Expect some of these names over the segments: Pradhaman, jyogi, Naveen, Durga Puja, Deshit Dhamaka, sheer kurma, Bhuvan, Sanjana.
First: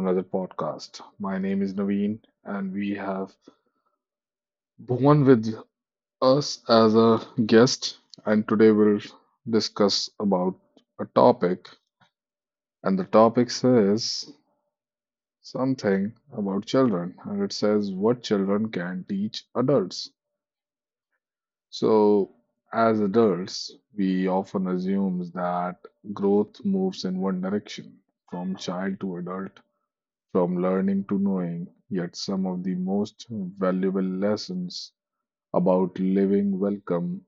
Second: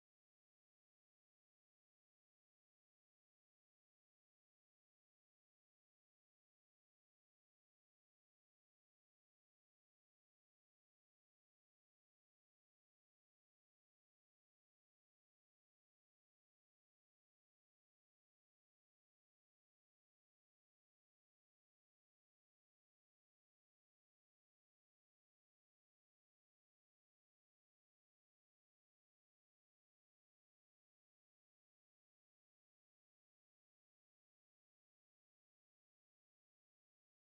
another podcast. My name is Naveen, and we have Bhuvan with us as a guest. And today we'll discuss about a topic, and the topic says something about children, and it says what children can teach adults. So, as adults, we often assume that growth moves in one direction, from child to adult. From learning to knowing, yet some of the most valuable lessons about living welcome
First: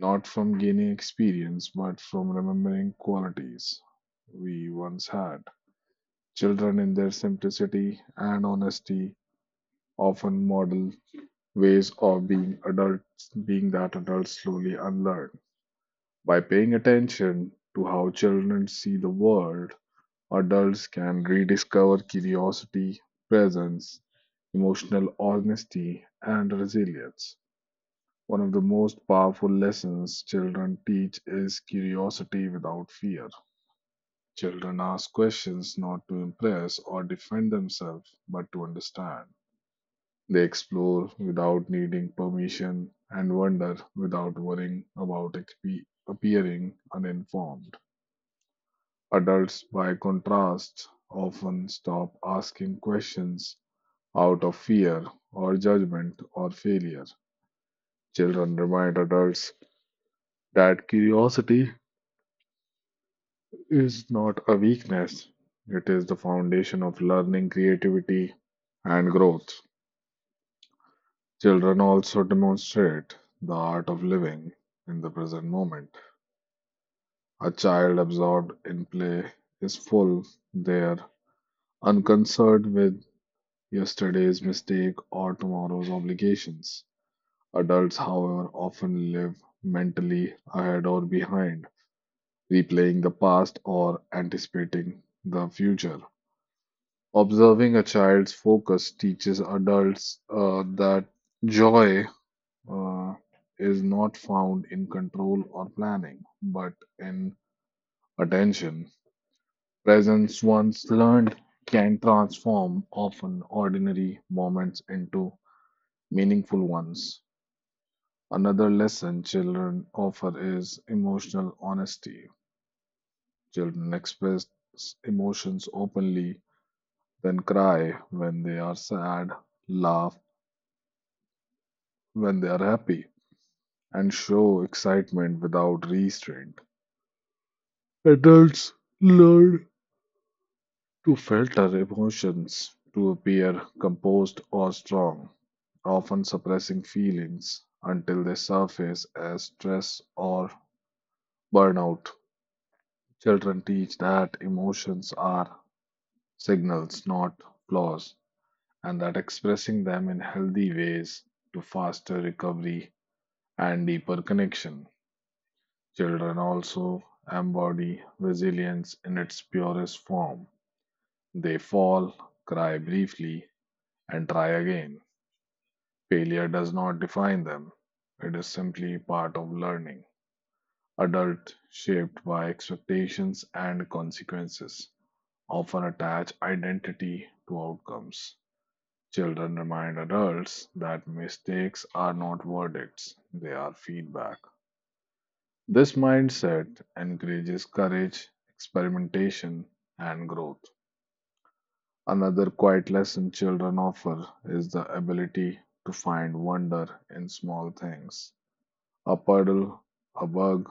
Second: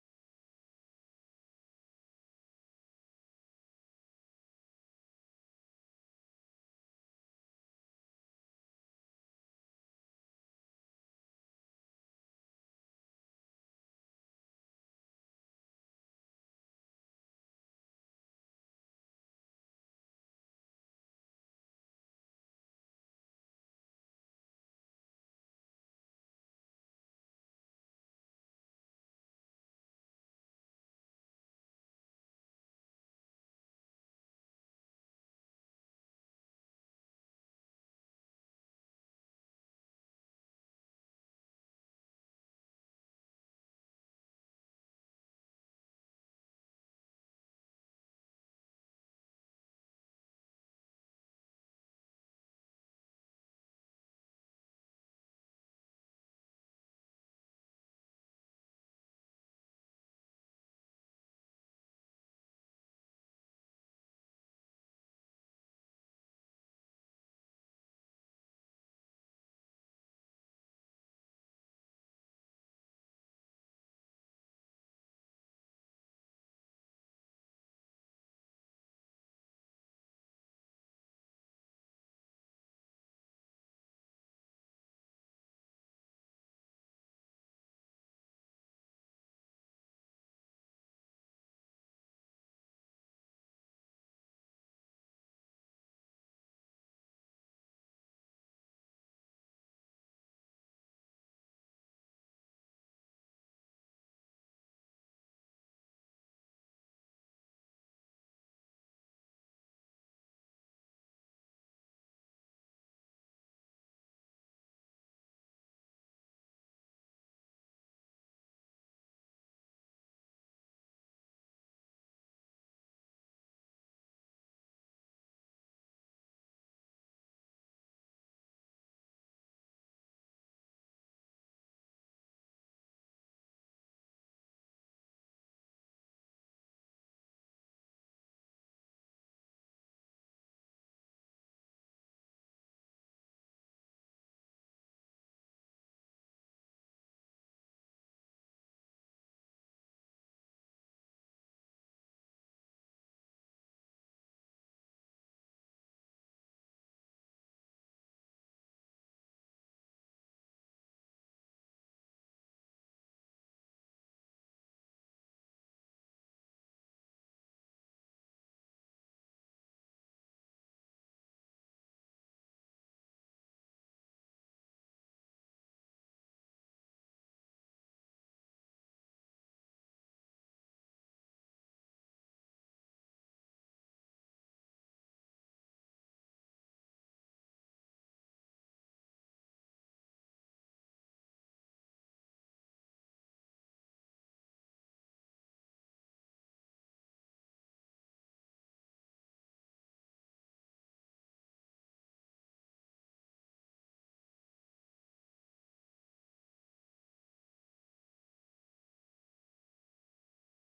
not from gaining experience but from remembering qualities we once had. Children, in their simplicity and honesty, often model ways of being adults, being that adults slowly unlearn. By paying attention to how children see the world, adults can rediscover curiosity, presence, emotional honesty, and resilience. One of the most powerful lessons children teach is curiosity without fear. Children ask questions not to impress or defend themselves, but to understand. They explore without needing permission and wonder without worrying about appearing uninformed. Adults, by contrast, often stop asking questions out of fear or judgment or failure. Children remind adults that curiosity is not a weakness, it is the foundation of learning, creativity, and growth. Children also demonstrate the art of living in the present moment. A child absorbed in play is full, they are unconcerned with yesterday's mistake or tomorrow's obligations. Adults, however, often live mentally ahead or behind, replaying the past or anticipating the future. Observing a child's focus teaches adults that joy uh, is not found in control or planning, but in attention. Presence once learned can transform often ordinary moments into meaningful ones. Another lesson children offer is emotional honesty. Children express emotions openly, then cry when they are sad, laugh when they are happy, and show excitement without restraint. Adults learn to filter emotions to appear composed or strong, often suppressing feelings until they surface as stress or burnout. Children teach that emotions are signals, not flaws, and that expressing them in healthy ways to faster recovery and deeper connection. Children also embody resilience in its purest form. They fall, cry briefly, and try again. Failure does not define them, it is simply part of learning. Adults, shaped by expectations and consequences, often attach identity to outcomes. Children remind adults that mistakes are not verdicts, they are feedback. This mindset encourages courage, experimentation, and growth. Another quiet lesson children offer is the ability to find wonder in small things. A puddle, a bug,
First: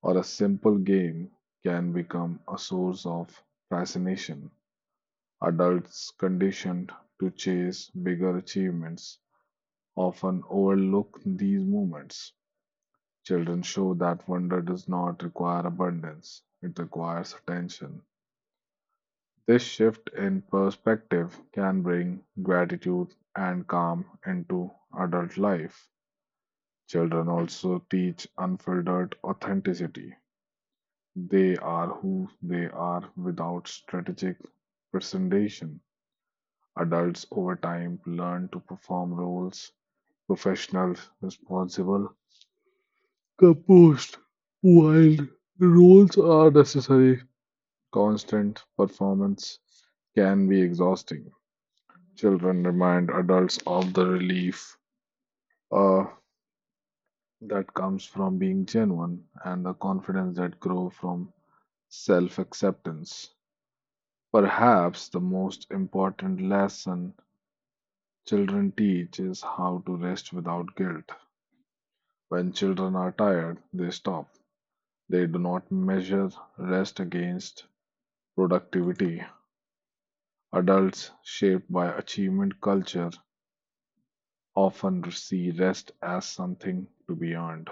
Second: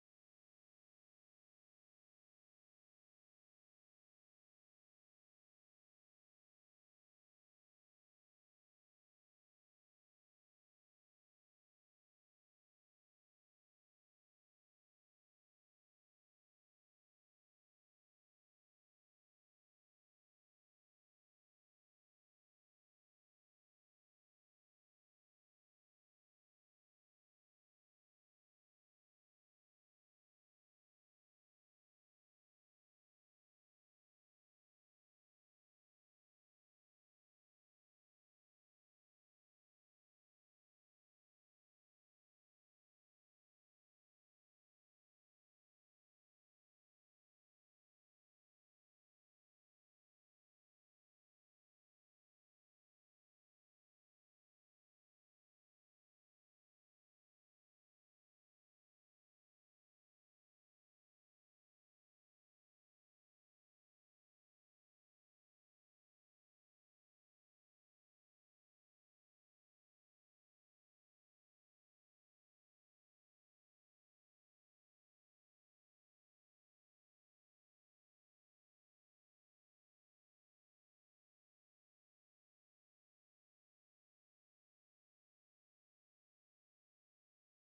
or a simple game can become a source of fascination. Adults conditioned to chase bigger achievements often overlook these moments. Children show that wonder does not require abundance, it requires attention. This shift in perspective can bring gratitude and calm into adult life. Children also teach unfiltered authenticity. They are who they are without strategic presentation. Adults over time learn to perform roles, professional, responsible, composed, while roles are necessary, constant performance can be exhausting. Children remind adults of the relief uh, that comes from being genuine and the confidence that grows from self acceptance. Perhaps the most important lesson children teach is how to rest without guilt. When children are tired, they stop. They do not measure rest against productivity. Adults shaped by achievement culture often see rest as something to be earned.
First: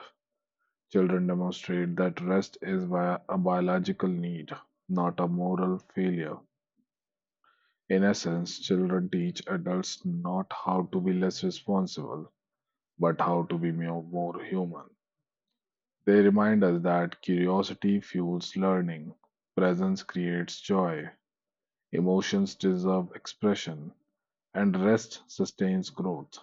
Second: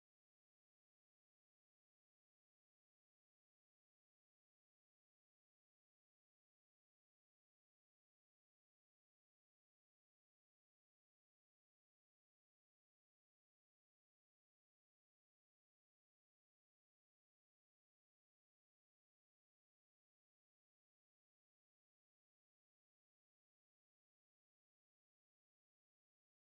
Children demonstrate that rest is a biological need, not a moral failure. In essence, children teach adults not how to be less responsible, but how to be more human. They remind us that curiosity fuels learning, presence creates joy, emotions deserve expression, and rest sustains growth.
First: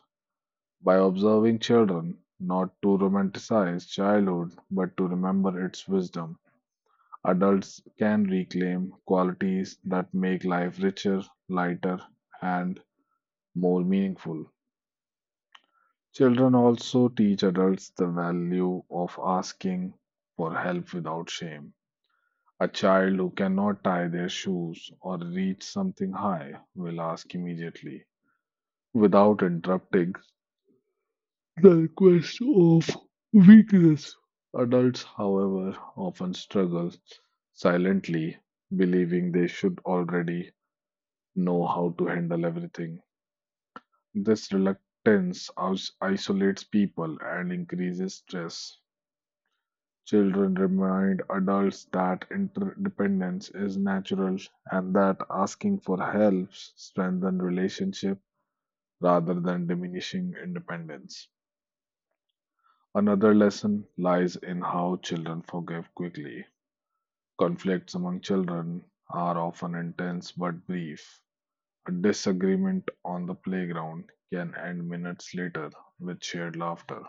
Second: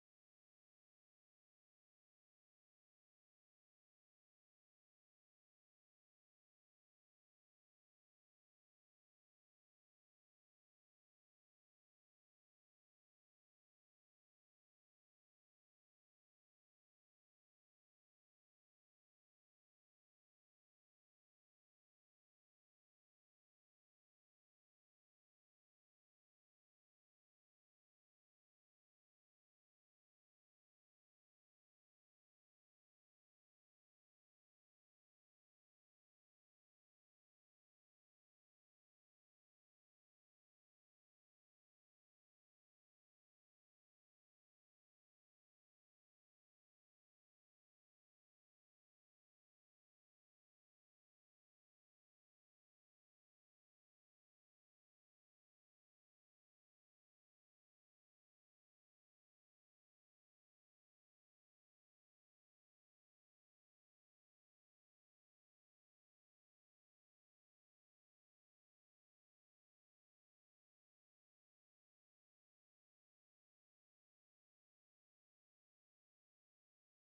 By observing children, not to romanticize childhood, but to remember its wisdom. Adults can reclaim qualities that make life richer, lighter, and more meaningful. Children also teach adults the value of asking for help without shame. A child who cannot tie their shoes or reach something high will ask immediately without interrupting. Adults, however, often struggle silently, believing they should already know how to handle everything. This reluctance isolates people and increases stress. Children remind adults that interdependence is natural and that asking for help strengthens relationship rather than diminishing independence. Another lesson lies in how children forgive quickly. Conflicts among children are often intense but brief. A disagreement on the playground can end minutes later with shared laughter.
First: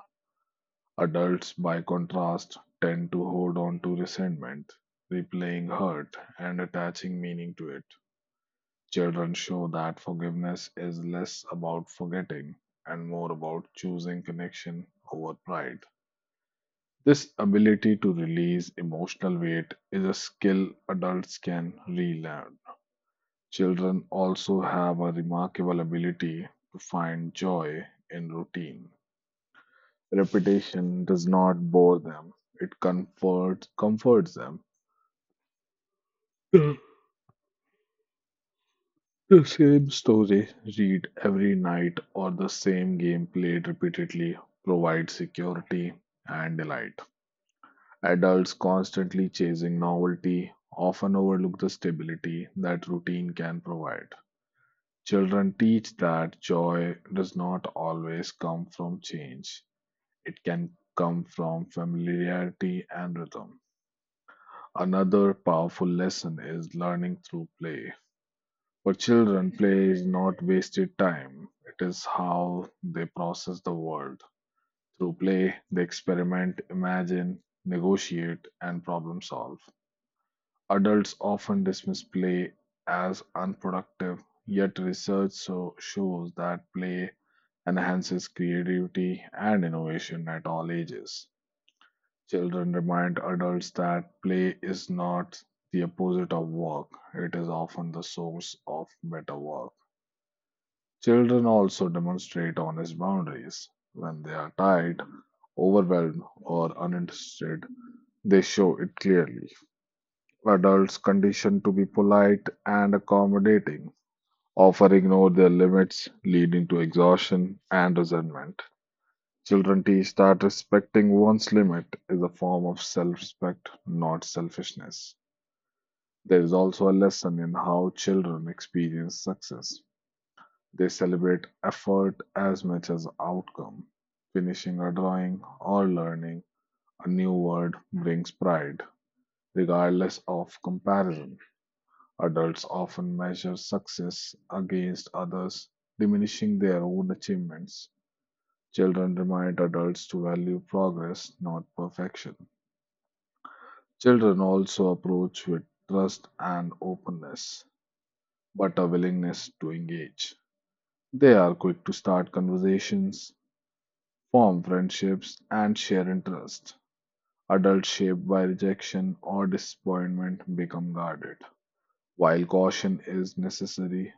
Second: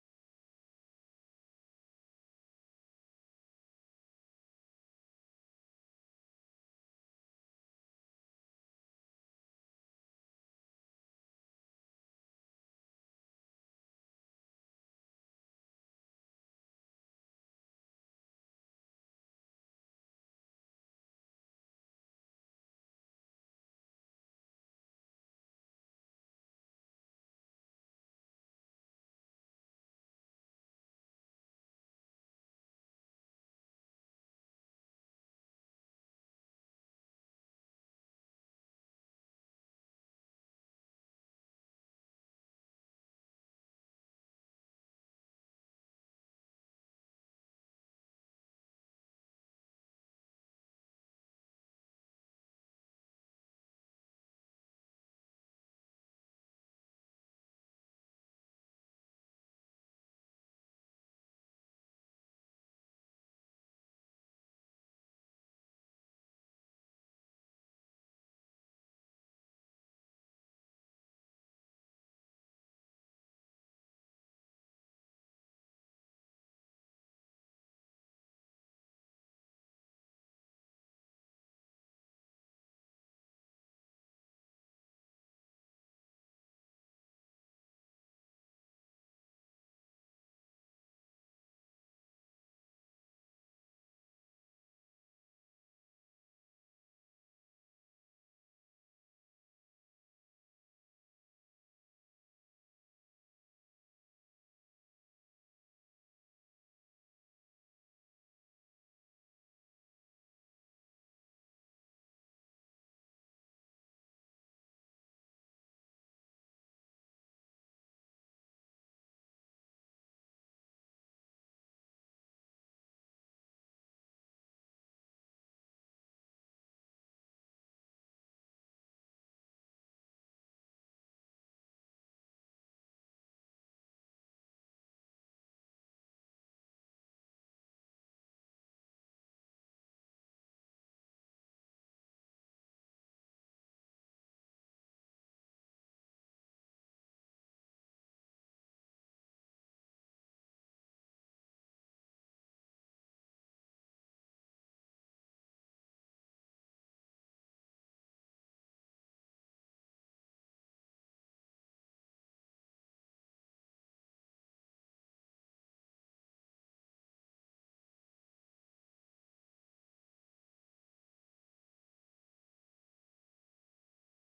Adults, by contrast, tend to hold on to resentment, replaying hurt and attaching meaning to it. Children show that forgiveness is less about forgetting and more about choosing connection over pride. This ability to release emotional weight is a skill adults can relearn. Children also have a remarkable ability to find joy in routine. Repetition does not bore them, it comforts them. The the same story read every night or the same game played repeatedly provides security and delight. Adults constantly chasing novelty often overlook the stability that routine can provide. Children teach that joy does not always come from change. It can come from familiarity and rhythm. Another powerful lesson is learning through play. For children, play is not wasted time, it is how they process the world. Through play, they experiment, imagine, negotiate, and problem solve. Adults often dismiss play as unproductive, yet, research shows that play enhances creativity and innovation at all ages. Children remind adults that play is not the opposite of work, it is often the source of better work. Children also demonstrate honest boundaries. When they are tired, overwhelmed, or uninterested, they show it clearly. Adults conditioned to be polite and accommodating often ignore their limits, leading to exhaustion and resentment. Children teach that respecting one's limit is a form of self respect, not selfishness. There is also a lesson in how children experience success. They celebrate effort as much as outcome. Finishing a drawing or learning a new word brings pride, regardless of comparison. Adults often measure success against others, diminishing their own achievements. Children remind adults to value progress, not perfection. Children also approach with trust and openness, but a willingness to engage. They are quick to start conversations, form friendships, and share interests. Adults shaped by rejection or disappointment become guarded. While caution is necessary,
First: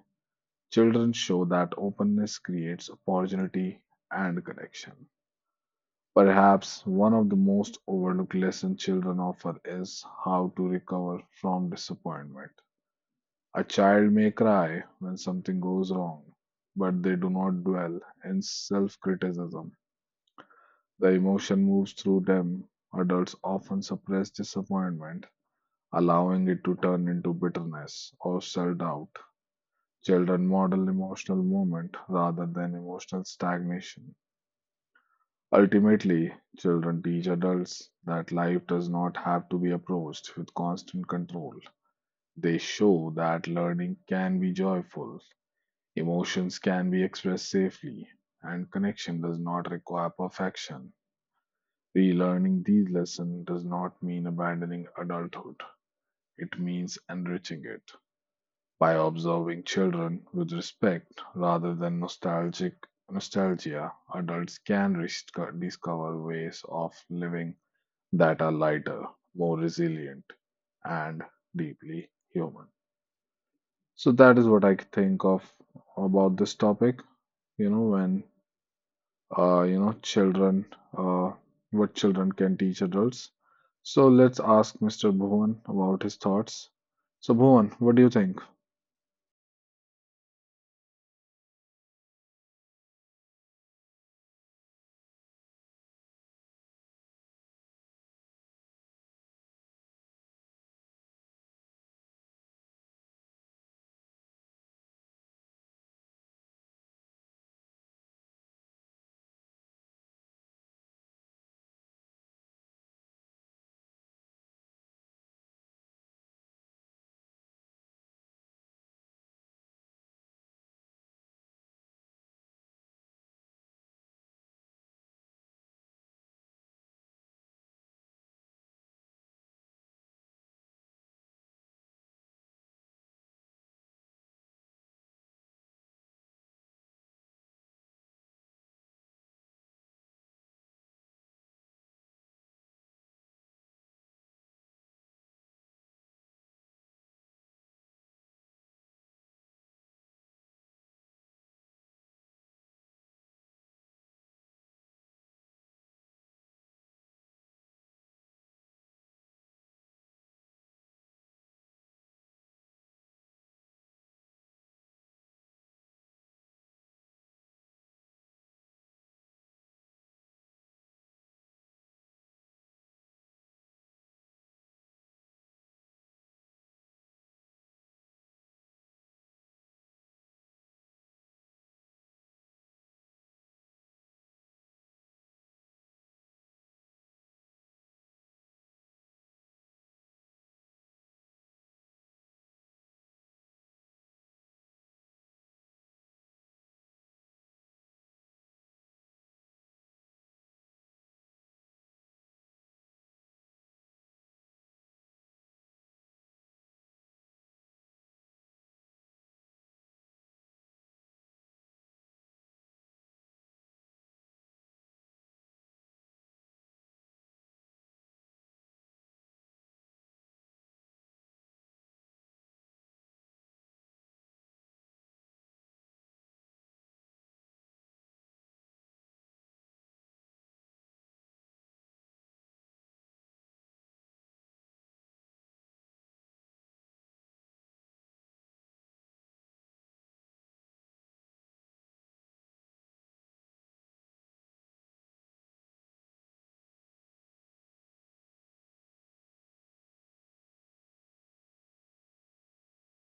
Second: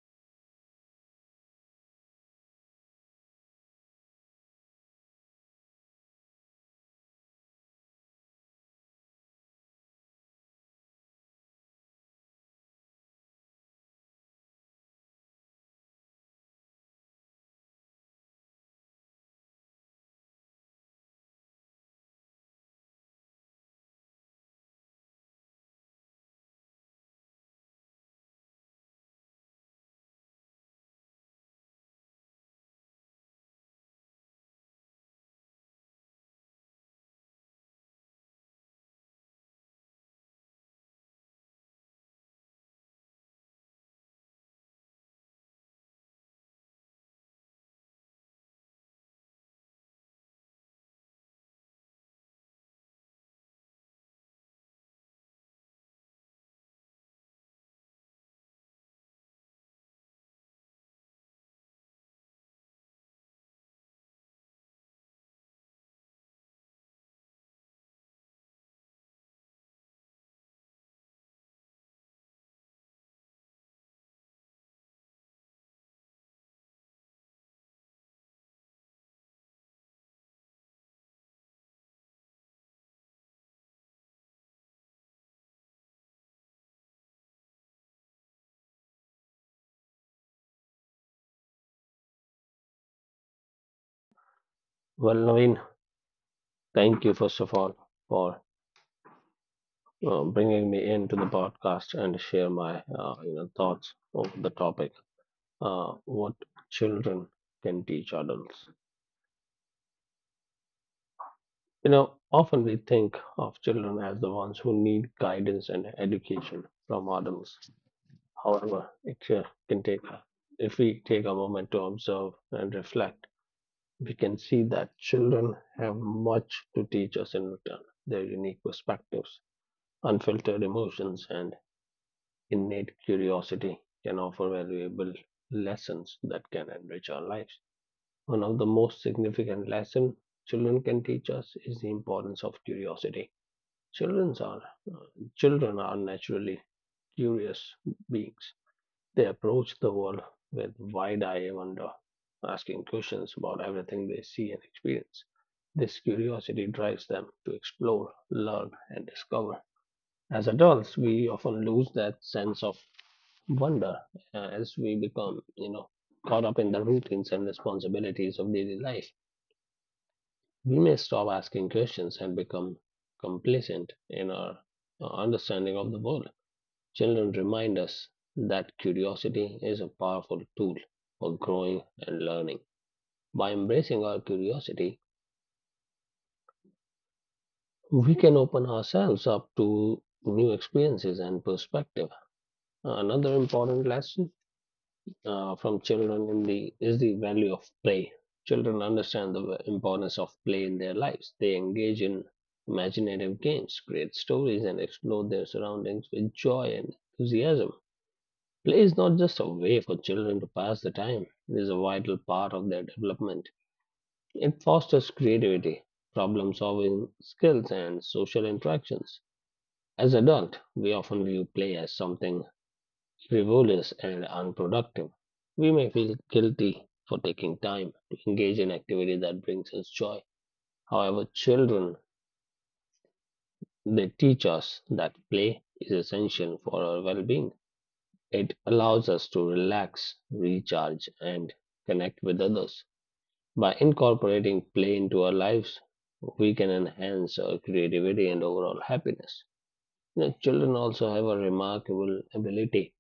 children show that openness creates opportunity and connection. Perhaps one of the most overlooked lessons children offer is how to recover from disappointment. A child may cry when something goes wrong, but they do not dwell in self criticism. The emotion moves through them. Adults often suppress disappointment, allowing it to turn into bitterness or self doubt. Children model emotional movement rather than emotional stagnation. Ultimately, children teach adults that life does not have to be approached with constant control. They show that learning can be joyful. Emotions can be expressed safely, and connection does not require perfection. Relearning these lessons does not mean abandoning adulthood, it means enriching it. By observing children with respect rather than nostalgic nostalgia, adults can discover ways of living that are lighter, more resilient, and deeply human. So that is what I think of about this topic. You know, when children, uh, what children can teach adults. So let's ask Mr. Bhuvan about his thoughts. So, Bhuvan, what do you think? Well, Naveen, thank you first of all for bringing me into the podcast and share my thoughts of the topic. What children can teach adults. You know, often we think of children as the ones who need guidance and education from adults. However, it can take if we take a moment to observe and reflect, we can see that children have much to teach us in return. Their unique perspectives, unfiltered emotions, and innate curiosity can offer valuable lessons that can enrich our lives. One of the most significant lessons children can teach us is the importance of curiosity. Children are children are naturally curious beings. They approach the world with wide-eyed wonder, asking questions about everything they see and experience. This curiosity drives them to explore, learn, and discover. As adults, we often lose that sense of wonder as we become, you know, caught up in the routines and responsibilities of daily life. We may stop asking questions and become complacent in our understanding of the world. Children remind us that curiosity is a powerful tool for growing and learning. By embracing our curiosity, we can open ourselves up to new experiences and perspective. Another important lesson from children in the is the value of play. Children understand the importance of play in their lives. They engage in imaginative games, create stories, and explore their surroundings with joy and enthusiasm. Play is not just a way for children to pass the time, it is a vital part of their development. It fosters creativity, problem solving skills, and social interactions. As adults, we often view play as something frivolous and unproductive. We may feel guilty for taking time to engage in activity that brings us joy. However, children, they teach us that play is essential for our well-being. It allows us to relax, recharge, and connect with others. By incorporating play into our lives, we can enhance our creativity and overall happiness. You know, children also have a remarkable ability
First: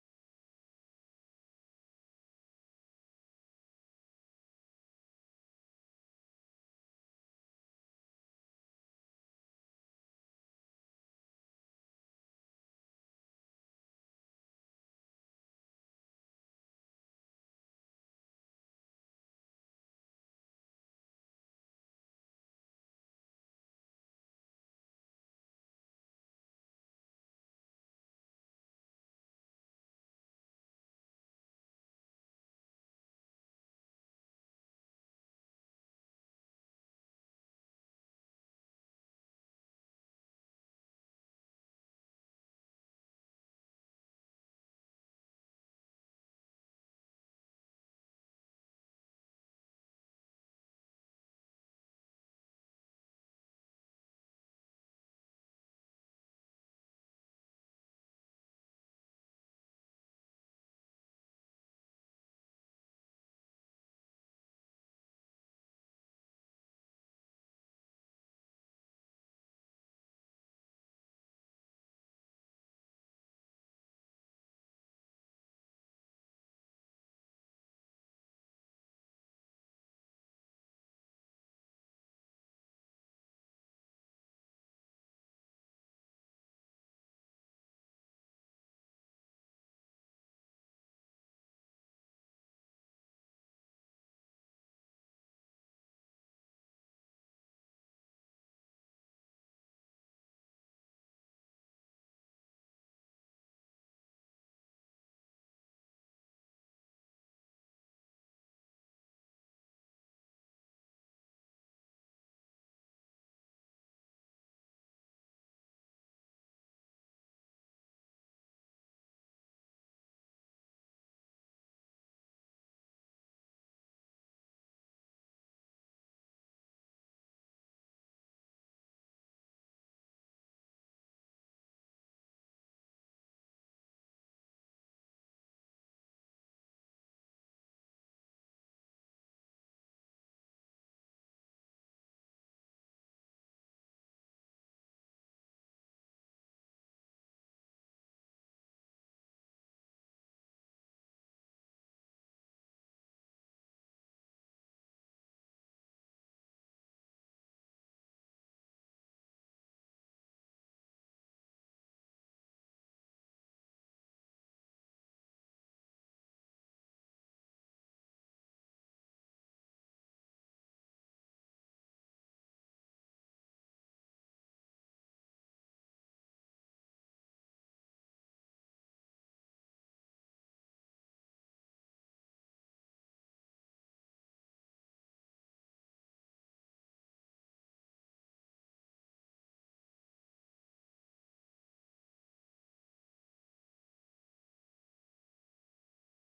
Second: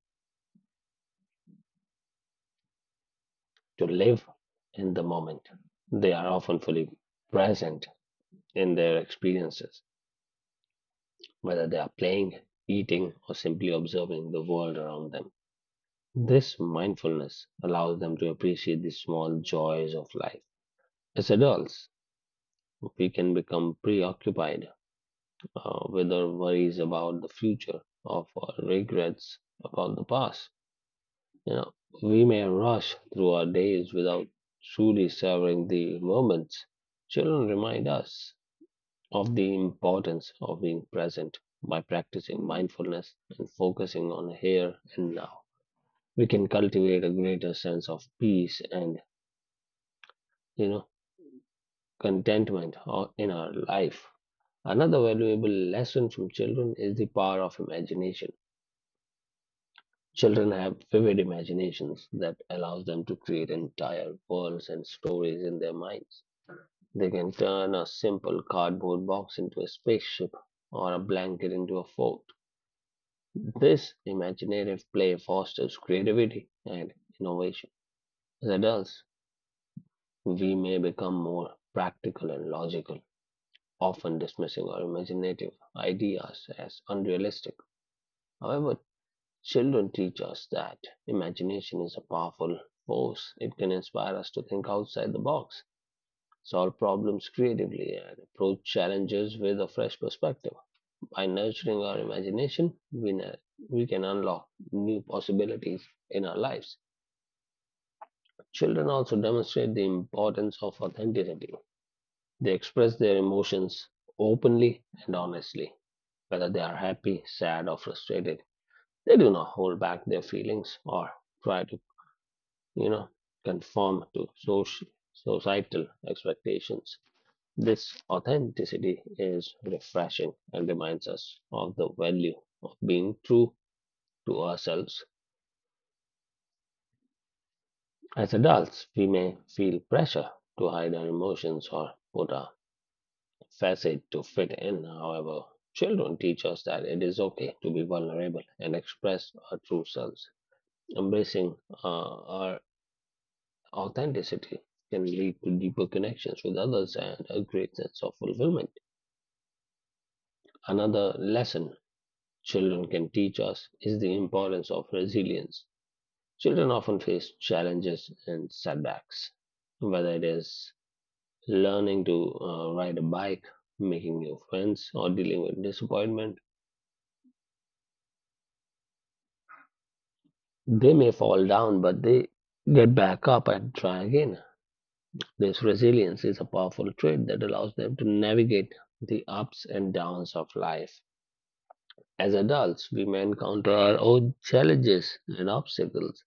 to live in the moment. They are often fully present in their experiences, whether they are playing, eating, or simply observing the world around them. This mindfulness allows them to appreciate the small joys of life. As adults, we can become preoccupied with our worries about the future, or our regrets about the past. You know, we may rush through our days without truly savoring the moments. Children remind us of the importance of being present by practicing mindfulness and focusing on here and now. We can cultivate a greater sense of peace and, you know, contentment in our life. Another valuable lesson from children is the power of imagination. Children have vivid imaginations that allows them to create entire worlds and stories in their minds. They can turn a simple cardboard box into a spaceship or a blanket into a fort. This imaginative play fosters creativity and innovation. As adults, we may become more practical and logical, often dismissing our imaginative ideas as unrealistic. However, children teach us that imagination is a powerful force. It can inspire us to think outside the box, solve problems creatively, and approach challenges with a fresh perspective. By nurturing our imagination, we can unlock new possibilities in our lives. Children also demonstrate the importance of authenticity. They express their emotions openly and honestly, whether they are happy, sad, or frustrated. They do not hold back their feelings or try to, you know, conform to societal expectations. This authenticity is refreshing and reminds us of the value of being true to ourselves. As adults, we may feel pressure to hide our emotions or put our facet to fit in, however. Children teach us that it is okay to be vulnerable and express our true selves. Embracing our authenticity can lead to deeper connections with others and a great sense of fulfillment. Another lesson children can teach us is the importance of resilience. Children often face challenges and setbacks, whether it is learning to ride a bike, making new friends, or dealing with disappointment. They may fall down, but they get back up and try again. This resilience is a powerful trait that allows them to navigate the ups and downs of life. As adults, we may encounter our own challenges and obstacles.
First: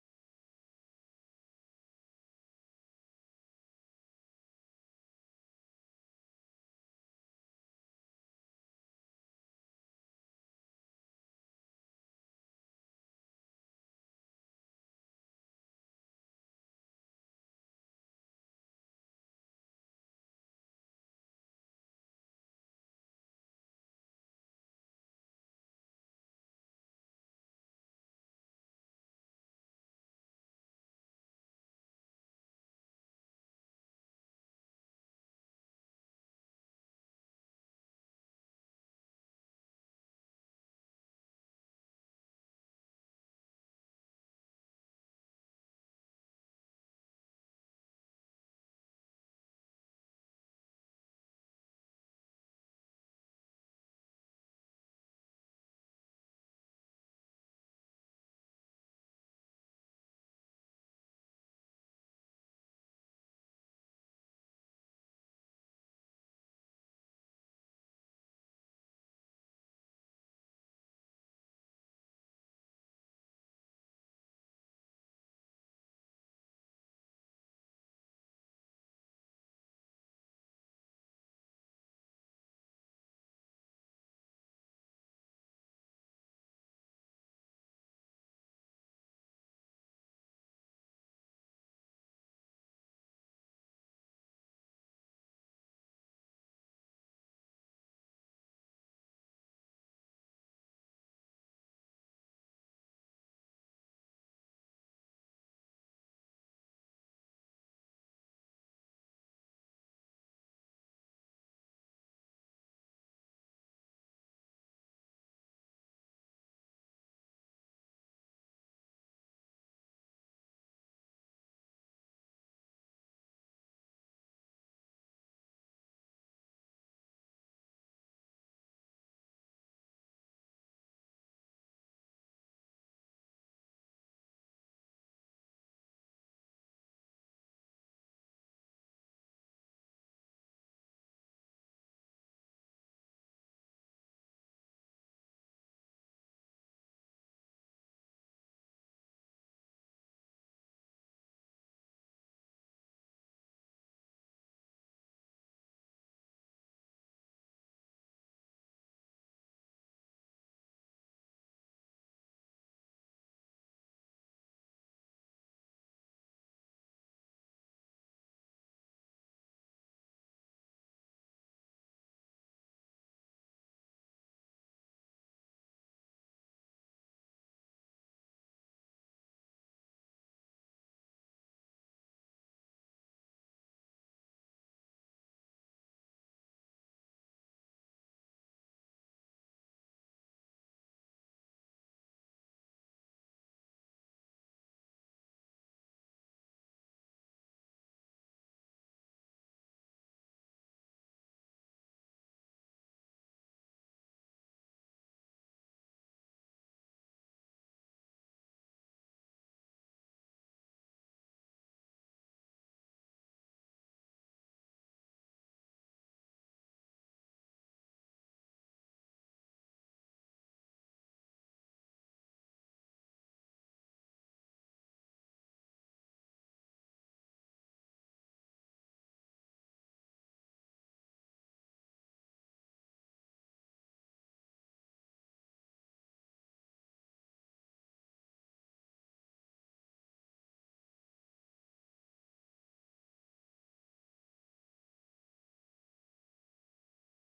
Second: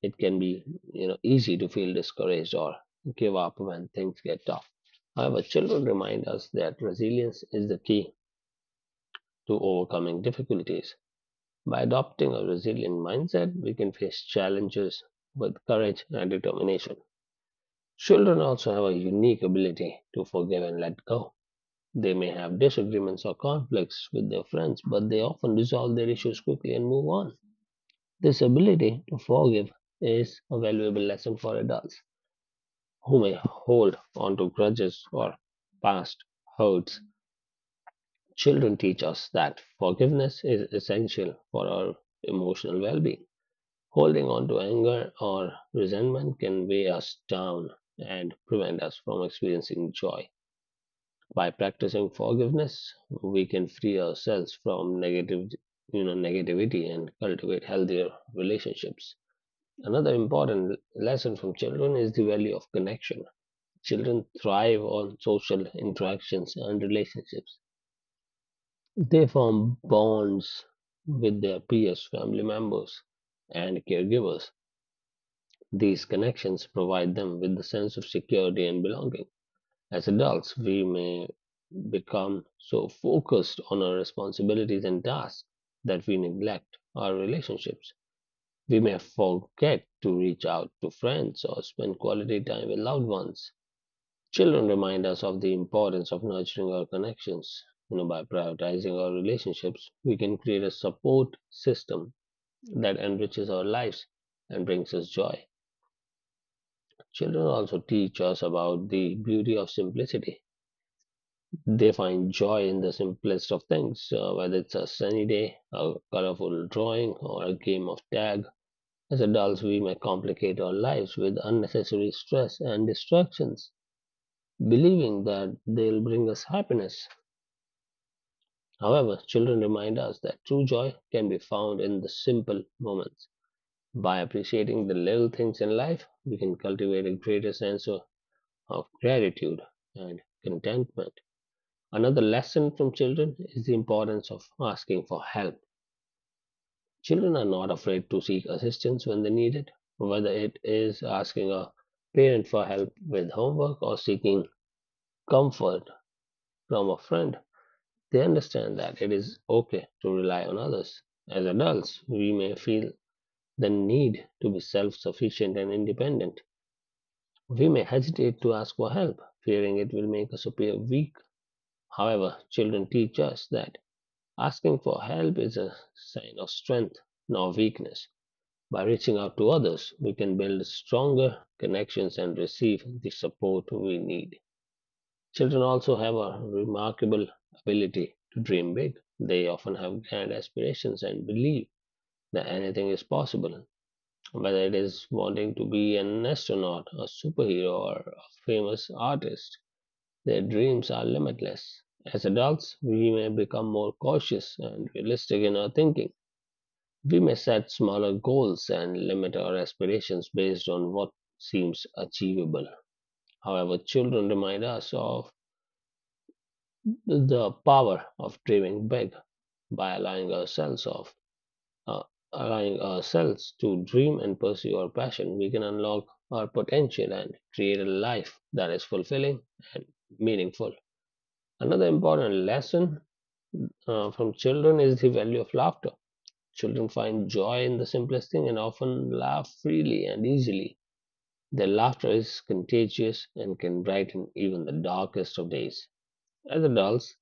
It can be, you know, easy to feel discouraged or give up when things get tough. However, children remind us that resilience is the key to overcoming difficulties. By adopting a resilient mindset, we can face challenges with courage and determination. Children also have a unique ability to forgive and let go. They may have disagreements or conflicts with their friends, but they often resolve their issues quickly and move on. This ability to forgive is a valuable lesson for adults who may hold on to grudges or past hurts. Children teach us that forgiveness is essential for our emotional well being. Holding on to anger or resentment can weigh us down and prevent us from experiencing joy. By practicing forgiveness, we can free ourselves from negative, you know, negativity and cultivate healthier relationships. Another important lesson from children is the value of connection. Children thrive on social interactions and relationships. They form bonds with their peers, family members, and caregivers. These connections provide them with the sense of security and belonging. As adults, we may become so focused on our responsibilities and tasks that we neglect our relationships. We may forget to reach out to friends or spend quality time with loved ones. Children remind us of the importance of nurturing our connections. You know, by prioritizing our relationships, we can create a support system that enriches our lives and brings us joy. Children also teach us about the beauty of simplicity. They find joy in the simplest of things, whether it's a sunny day, a colorful drawing, or a game of tag. As adults, we may complicate our lives with unnecessary stress and distractions, believing that they'll bring us happiness. However, children remind us that true joy can be found in the simple moments. By appreciating the little things in life, we can cultivate a greater sense of gratitude and contentment. Another lesson from children is the importance of asking for help. Children are not afraid to seek assistance when they need it, whether it is asking a parent for help with homework or seeking comfort from a friend. They understand that it is okay to rely on others. As adults, we may feel the need to be self sufficient and independent. We may hesitate to ask for help, fearing it will make us appear weak. However, children teach us that asking for help is a sign of strength, not weakness. By reaching out to others, we can build stronger connections and receive the support we need. Children also have a remarkable ability to dream big. They often have grand aspirations and believe that anything is possible, whether it is wanting to be an astronaut, a superhero, or a famous artist. Their dreams are limitless. As adults, we may become more cautious and realistic in our thinking. We may set smaller goals and limit our aspirations based on what seems achievable. However, children remind us of the power of dreaming big. By allowing ourselves of uh, allowing ourselves to dream and pursue our passion. We can unlock our potential and create a life that is fulfilling and meaningful. Another important lesson from children is the value of laughter. Children find joy in the simplest thing and often laugh freely and easily. Their laughter is contagious and can brighten even the darkest of days. As adults,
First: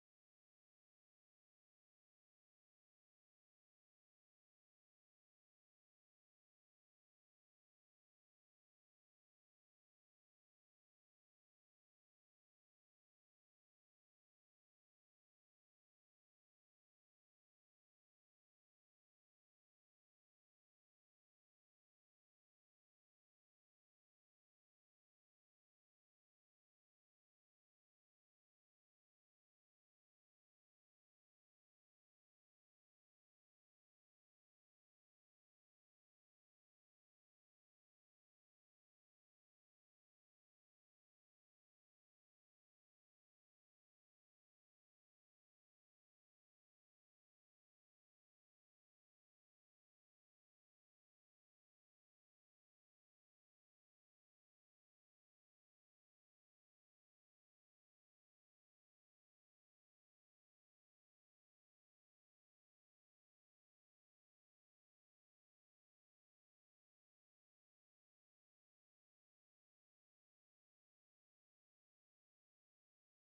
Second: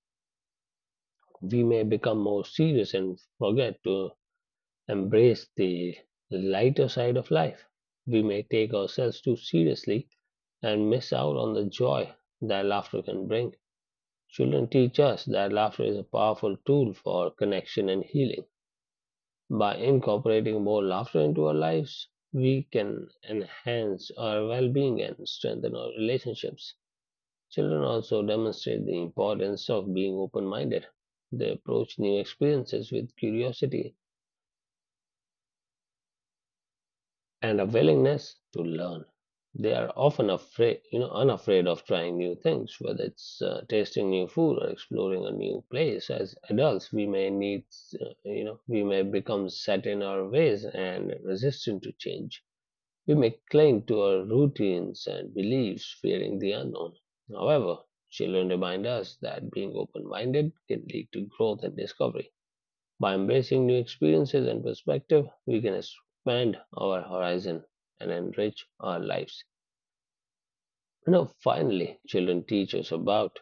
we may become more serious and forget to embrace the lighter side of life. We may take ourselves too seriously and miss out on the joy that laughter can bring. Children teach us that laughter is a powerful tool for connection and healing. By incorporating more laughter into our lives, we can enhance our well being and strengthen our relationships. Children also demonstrate the importance of being open minded. They approach new experiences with curiosity and a willingness to learn. They are often afraid, you know, unafraid of trying new things, whether it's tasting new food or exploring a new place. As adults, we may need, you know, we may become set in our ways and resistant to change. We may cling to our routines and beliefs, fearing the unknown. However, children remind us that being open minded can lead to growth and discovery. By embracing new experiences and perspective, we can expand our horizon and enrich our lives. Now, finally, children teach us about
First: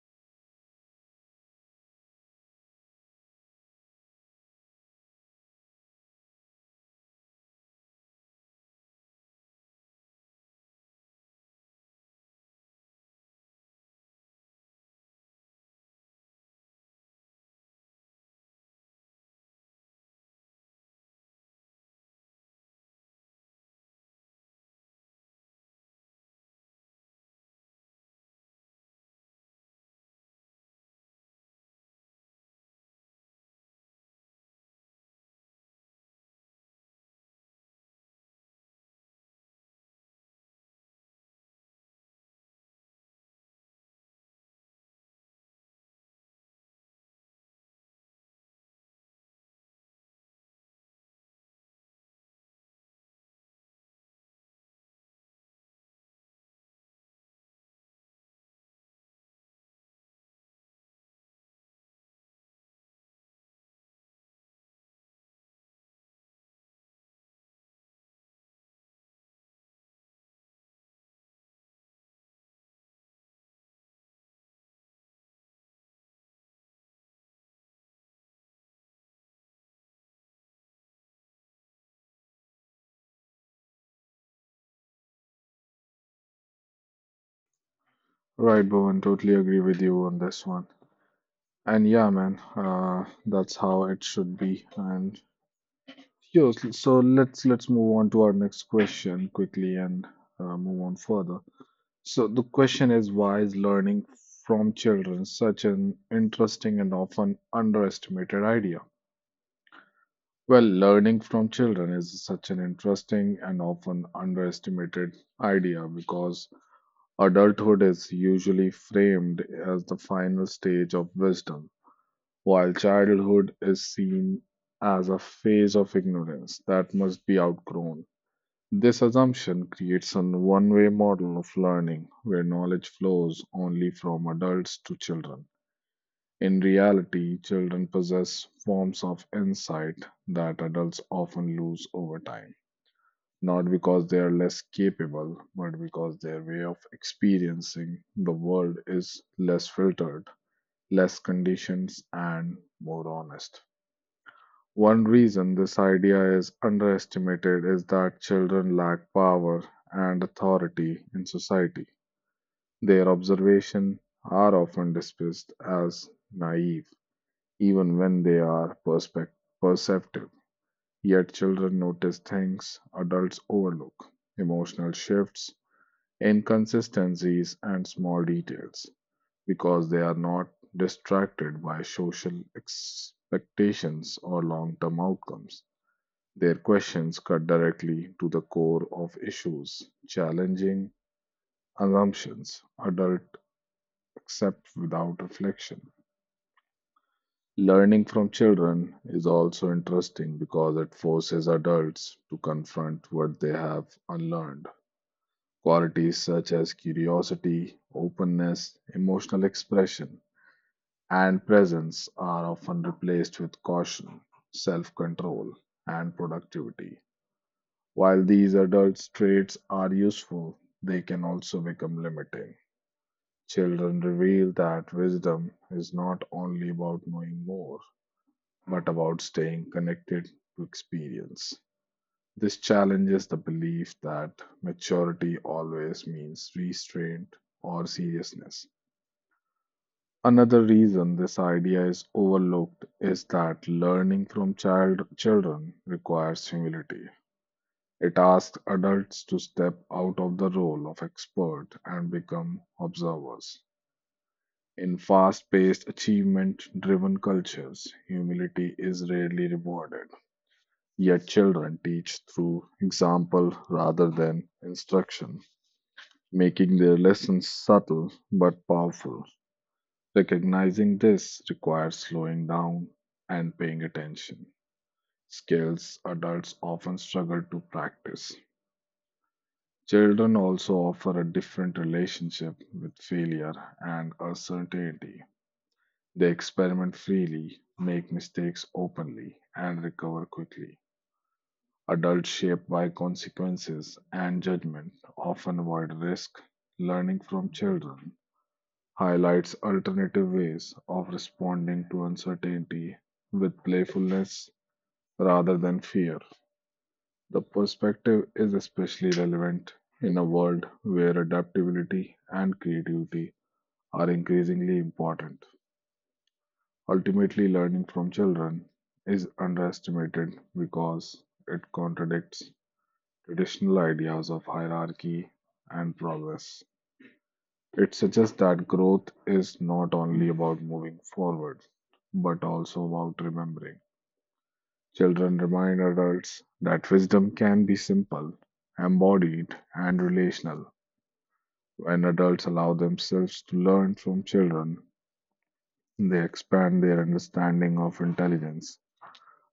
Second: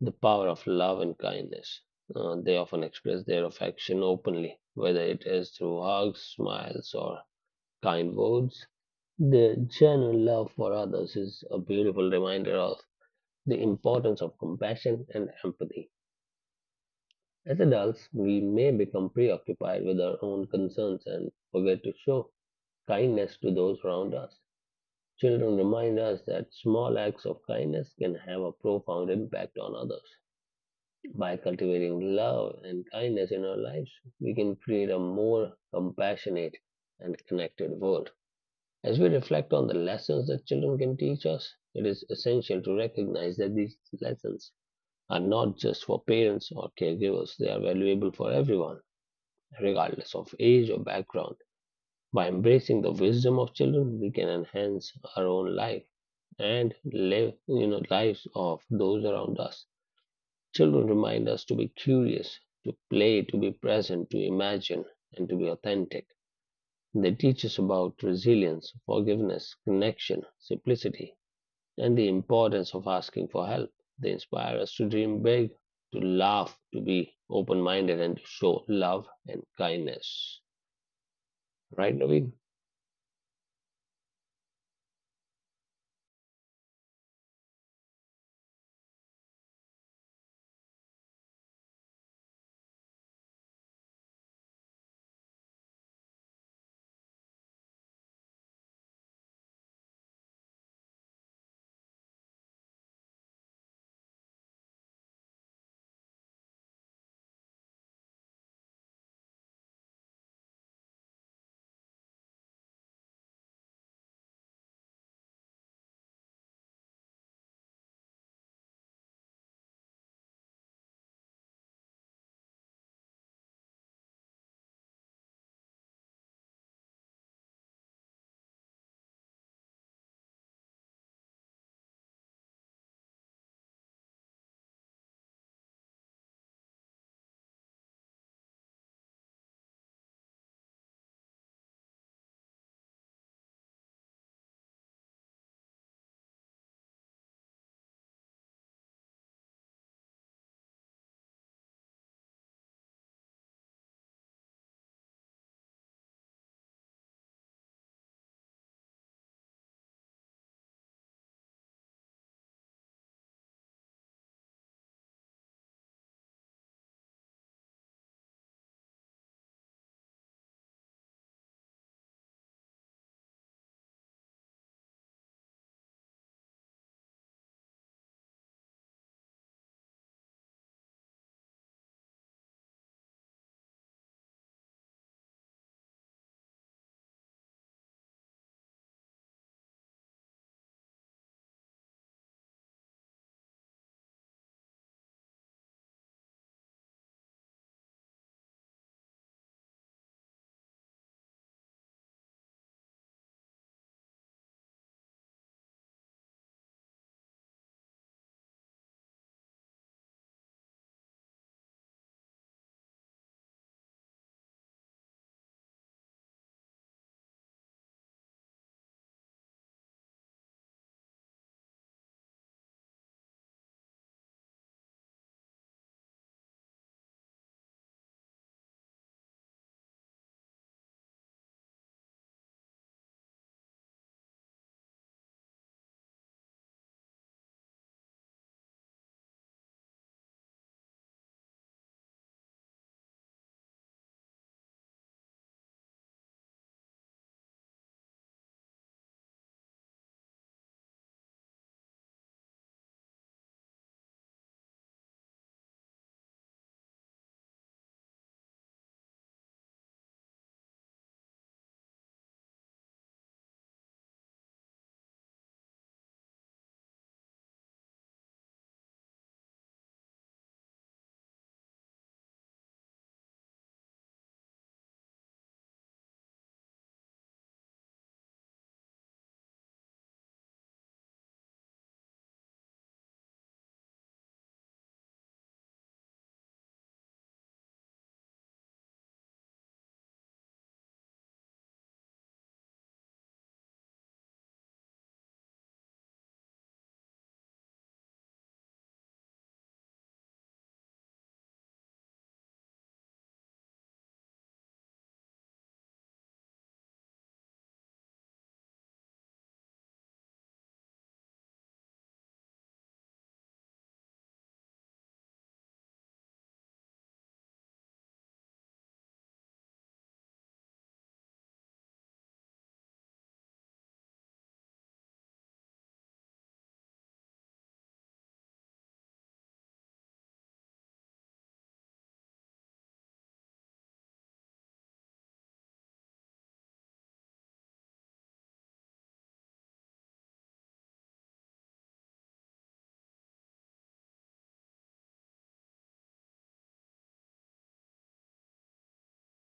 the power of love and kindness. They often express their affection openly, whether it is through hugs, smiles, or kind words. Their genuine love for others is a beautiful reminder of the importance of compassion and empathy. As adults, we may become preoccupied with our own concerns and forget to show kindness to those around us. Children remind us that small acts of kindness can have a profound impact on others. By cultivating love and kindness in our lives, we can create a more compassionate and connected world. As we reflect on the lessons that children can teach us, it is essential to recognize that these lessons are not just for parents or caregivers, they are valuable for everyone, regardless of age or background. By embracing the wisdom of children, we can enhance our own life and live lives of those around us. Children remind us to be curious, to play, to be present, to imagine, and to be authentic. They teach us about resilience, forgiveness, connection, simplicity, and the importance of asking for help. They inspire us to dream big, to laugh, to be open minded, and to show love and kindness. Right, Naveen? Right, Bhuvan, totally agree with you on this one. And yeah, man, that's how it should be. And yo, so let's move on to our next question quickly and move on further. So the question is, why is learning from children such an interesting and often underestimated idea? Well, learning from children is such an interesting and often underestimated idea because adulthood is usually framed as the final stage of wisdom, while childhood is seen as a phase of ignorance that must be outgrown. This assumption creates a one way model of learning where knowledge flows only from adults to children. In reality, children possess forms of insight that adults often lose over time, not because they are less capable, but because their way of experiencing the world is less filtered, less conditioned, and more honest. One reason this idea is underestimated is that children lack power and authority in society. Their observations are often dismissed as naive even when they are perceptive. Yet children notice things adults overlook, emotional shifts, inconsistencies, and small details because they are not distracted by social expectations or long term outcomes. Their questions cut directly to the core of issues, challenging assumptions adults accept without reflection. Learning from children is also interesting because it forces adults to confront what they have unlearned. Qualities such as curiosity, openness, emotional expression, and presence are often replaced with caution, self control, and productivity. While these adult traits are useful, they can also become limiting. Children reveal that wisdom is not only about knowing more but about staying connected to experience. This challenges the belief that maturity always means restraint or seriousness. Another reason this idea is overlooked is that learning from children requires humility. It asks adults to step out of the role of expert and become observers. In fast paced, achievement driven cultures, humility is rarely rewarded. Yet children teach through example rather than instruction, making their lessons subtle but powerful. Recognizing this requires slowing down and paying attention, skills adults often struggle to practice. Children also offer a different relationship with failure and uncertainty. They experiment freely, make mistakes openly, and recover quickly. Adults shaped by consequences and judgment often avoid risk. Learning from children highlights alternative ways of responding to uncertainty with playfulness rather than fear. The perspective is especially relevant in a world where adaptability and creativity are increasingly important. Ultimately, learning from children is underestimated because it contradicts traditional ideas of hierarchy and progress. It suggests that growth is not only about moving forward, but also about remembering. Children remind adults that wisdom can be simple, embodied, and relational. When adults allow themselves to learn from children, they expand their understanding of intelligence,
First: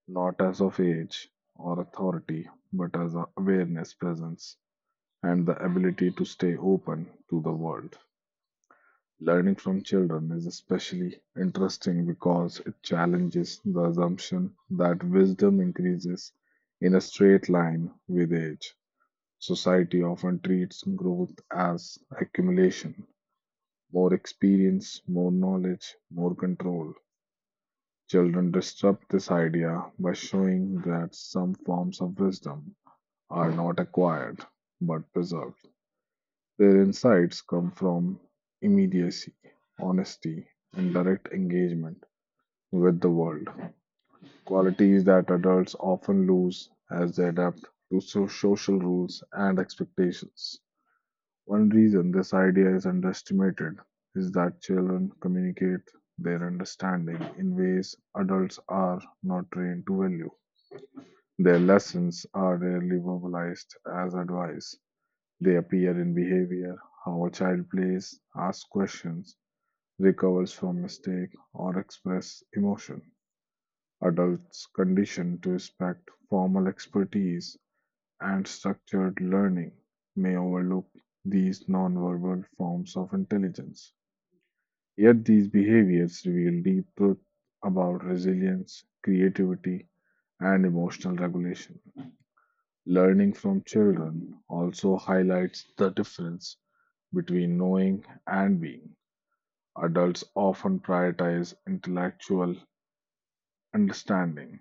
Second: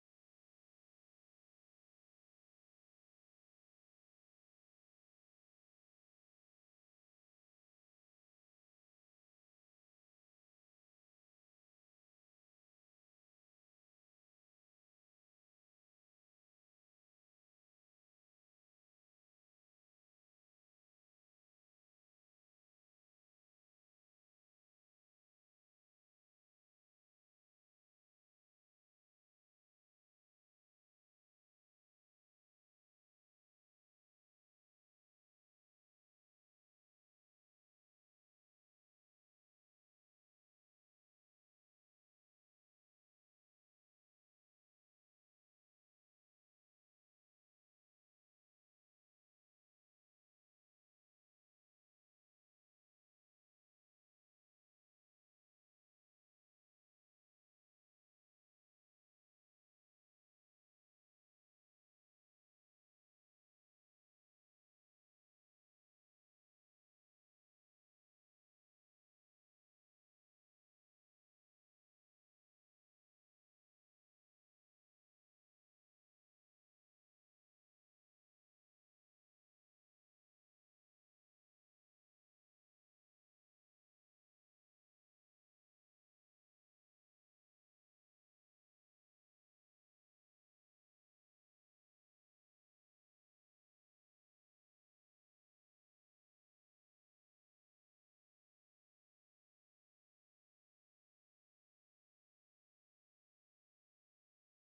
not as of age or authority, but as a awareness presence, and the ability to stay open to the world. Learning from children is especially interesting because it challenges the assumption that wisdom increases in a straight line with age. Society often treats growth as accumulation, more experience, more knowledge, more control. Children disrupt this idea by showing that some forms of wisdom are not acquired but preserved. Their insights come from immediacy, honesty, and direct engagement with the world, qualities that adults often lose as they adapt to social rules and expectations. One reason this idea is underestimated is that children communicate their understanding in ways adults are not trained to value. Their lessons are rarely verbalized as advice, they appear in behavior, how a child plays, asks questions, recovers from mistake, or express emotion. Adults conditioned to respect formal expertise and structured learning may overlook these nonverbal forms of intelligence. Yet these behaviors reveal deep truth about resilience, creativity, and emotional regulation. Learning from children also highlights the difference between knowing and being. Adults often prioritize intellectual understanding,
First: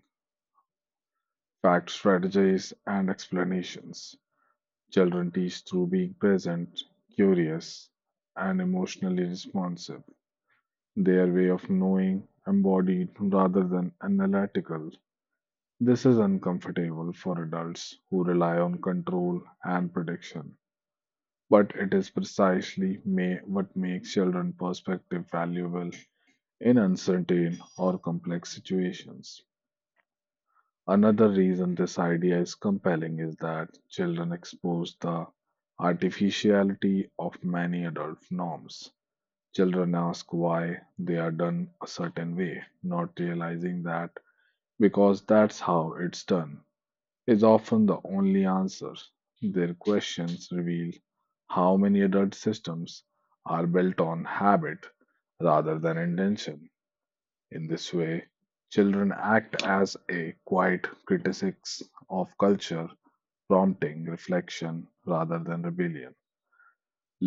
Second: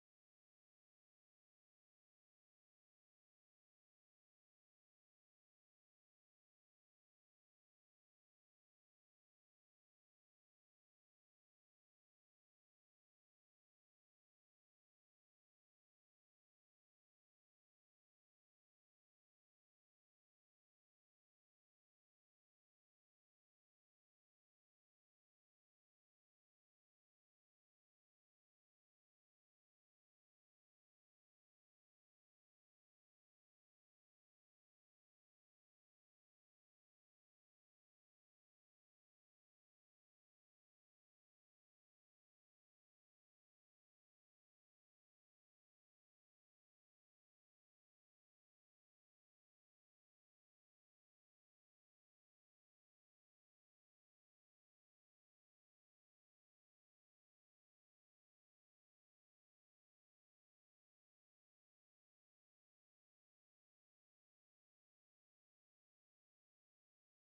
fact strategies, and explanations. Children teach through being present, curious, and emotionally responsive. Their way of knowing embodied rather than analytical. This is uncomfortable for adults who rely on control and prediction. But it is precisely what makes children perspective valuable in uncertain or complex situations. Another reason this idea is compelling is that children expose the artificiality of many adult norms. Children ask why they are done a certain way, not realizing that because that's how it's done is often the only answer. Their questions reveal how many adult systems are built on habit rather than intention. In this way, children act as a quiet critics of culture, prompting reflection rather than rebellion.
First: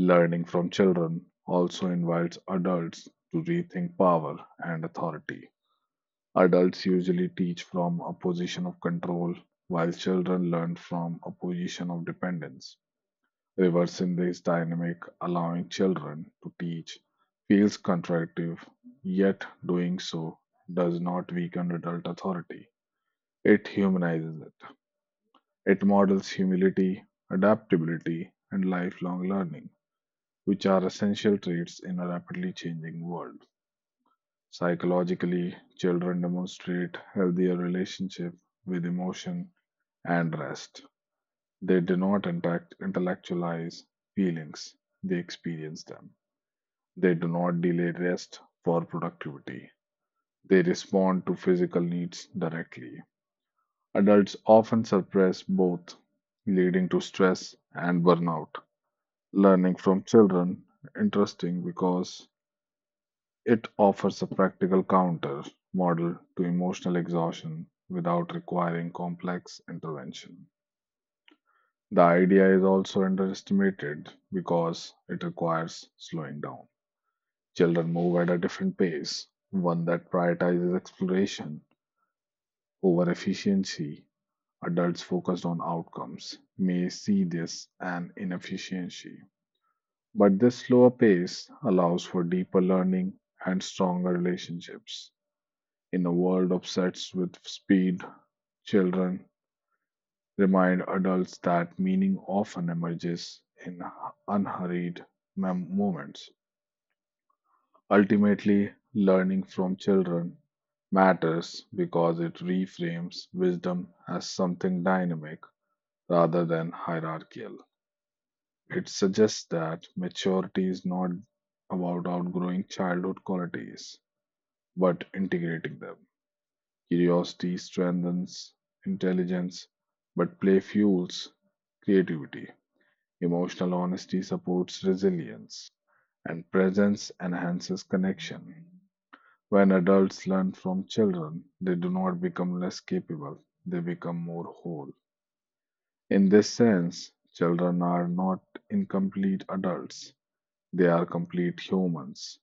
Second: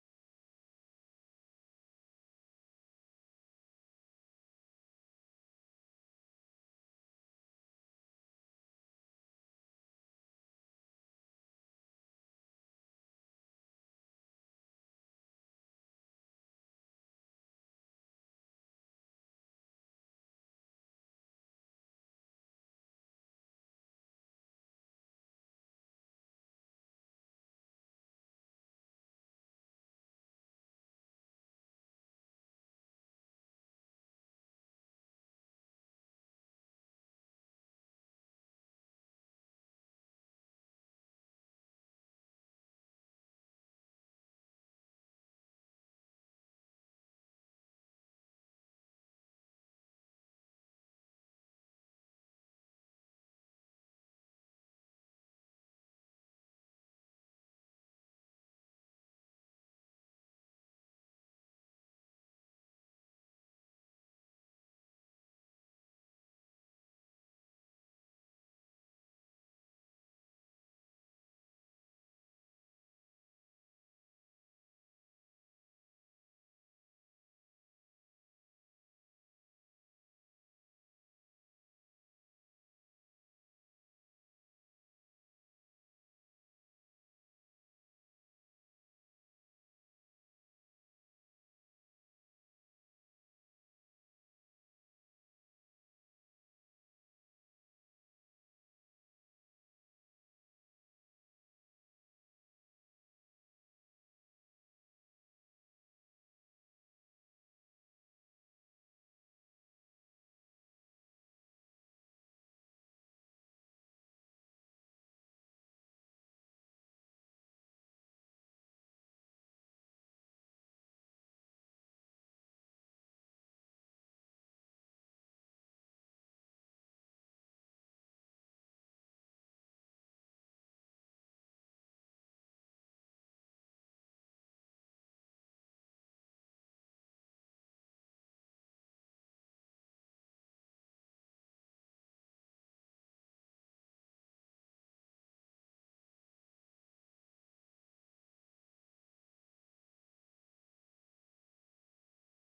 Learning from children also invites adults to rethink power and authority. Adults usually teach from a position of control, while children learn from a position of dependence. Reversing this dynamic, allowing children to teach, feels contradictive, yet doing so does not weaken adult authority. It humanizes it. It models humility, adaptability, and lifelong learning, which are essential traits in a rapidly changing world. Psychologically, children demonstrate healthier relationship with emotion and rest. They do not intellectualize feelings, they experience them. They do not delay rest for productivity. They respond to physical needs directly. Adults often suppress both, leading to stress and burnout. Learning from children interesting because it offers a practical counter model to emotional exhaustion without requiring complex intervention. The idea is also underestimated because it requires slowing down. Children move at a different pace, one that prioritizes exploration over efficiency. Adults focused on outcomes may see this an inefficiency. But this slower pace allows for deeper learning and stronger relationships. In a world obsessed with speed, children remind adults that meaning often emerges in unhurried moments. Ultimately, learning from children matters because it reframes wisdom as something dynamic rather than hierarchical. It suggests that maturity is not about outgrowing childhood qualities, but integrating them. Curiosity strengthens intelligence, but play fuels creativity. Emotional honesty supports resilience, and presence enhances connection. When adults learn from children, they do not become less capable, they become more whole. In this sense, children are not incomplete adults, they are complete humans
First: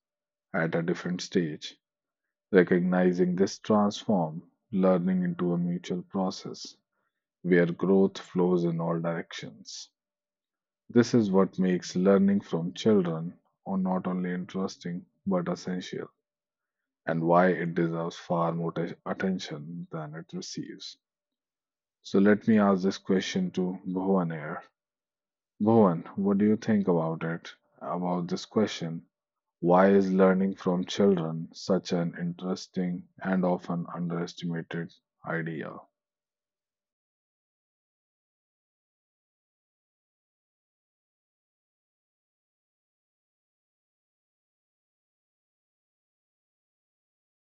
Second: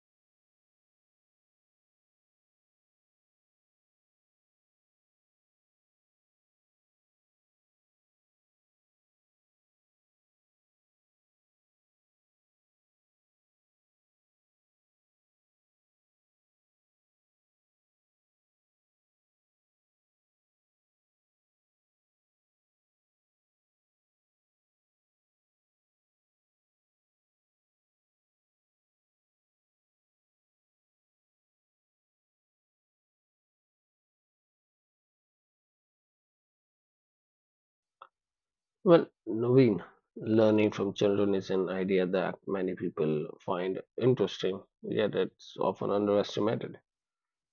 at a different stage. Recognizing this transform learning into a mutual process where growth flows in all directions. This is what makes learning from children or not only interesting but essential, and why it deserves far more attention than it receives. So let me ask this question to Bhuvan here. Bhuvan, what do you think about it? About this question, why is learning from children such an interesting and often underestimated idea? Well, Naveen, learning from children is an idea that many people find interesting, yet it's often underestimated.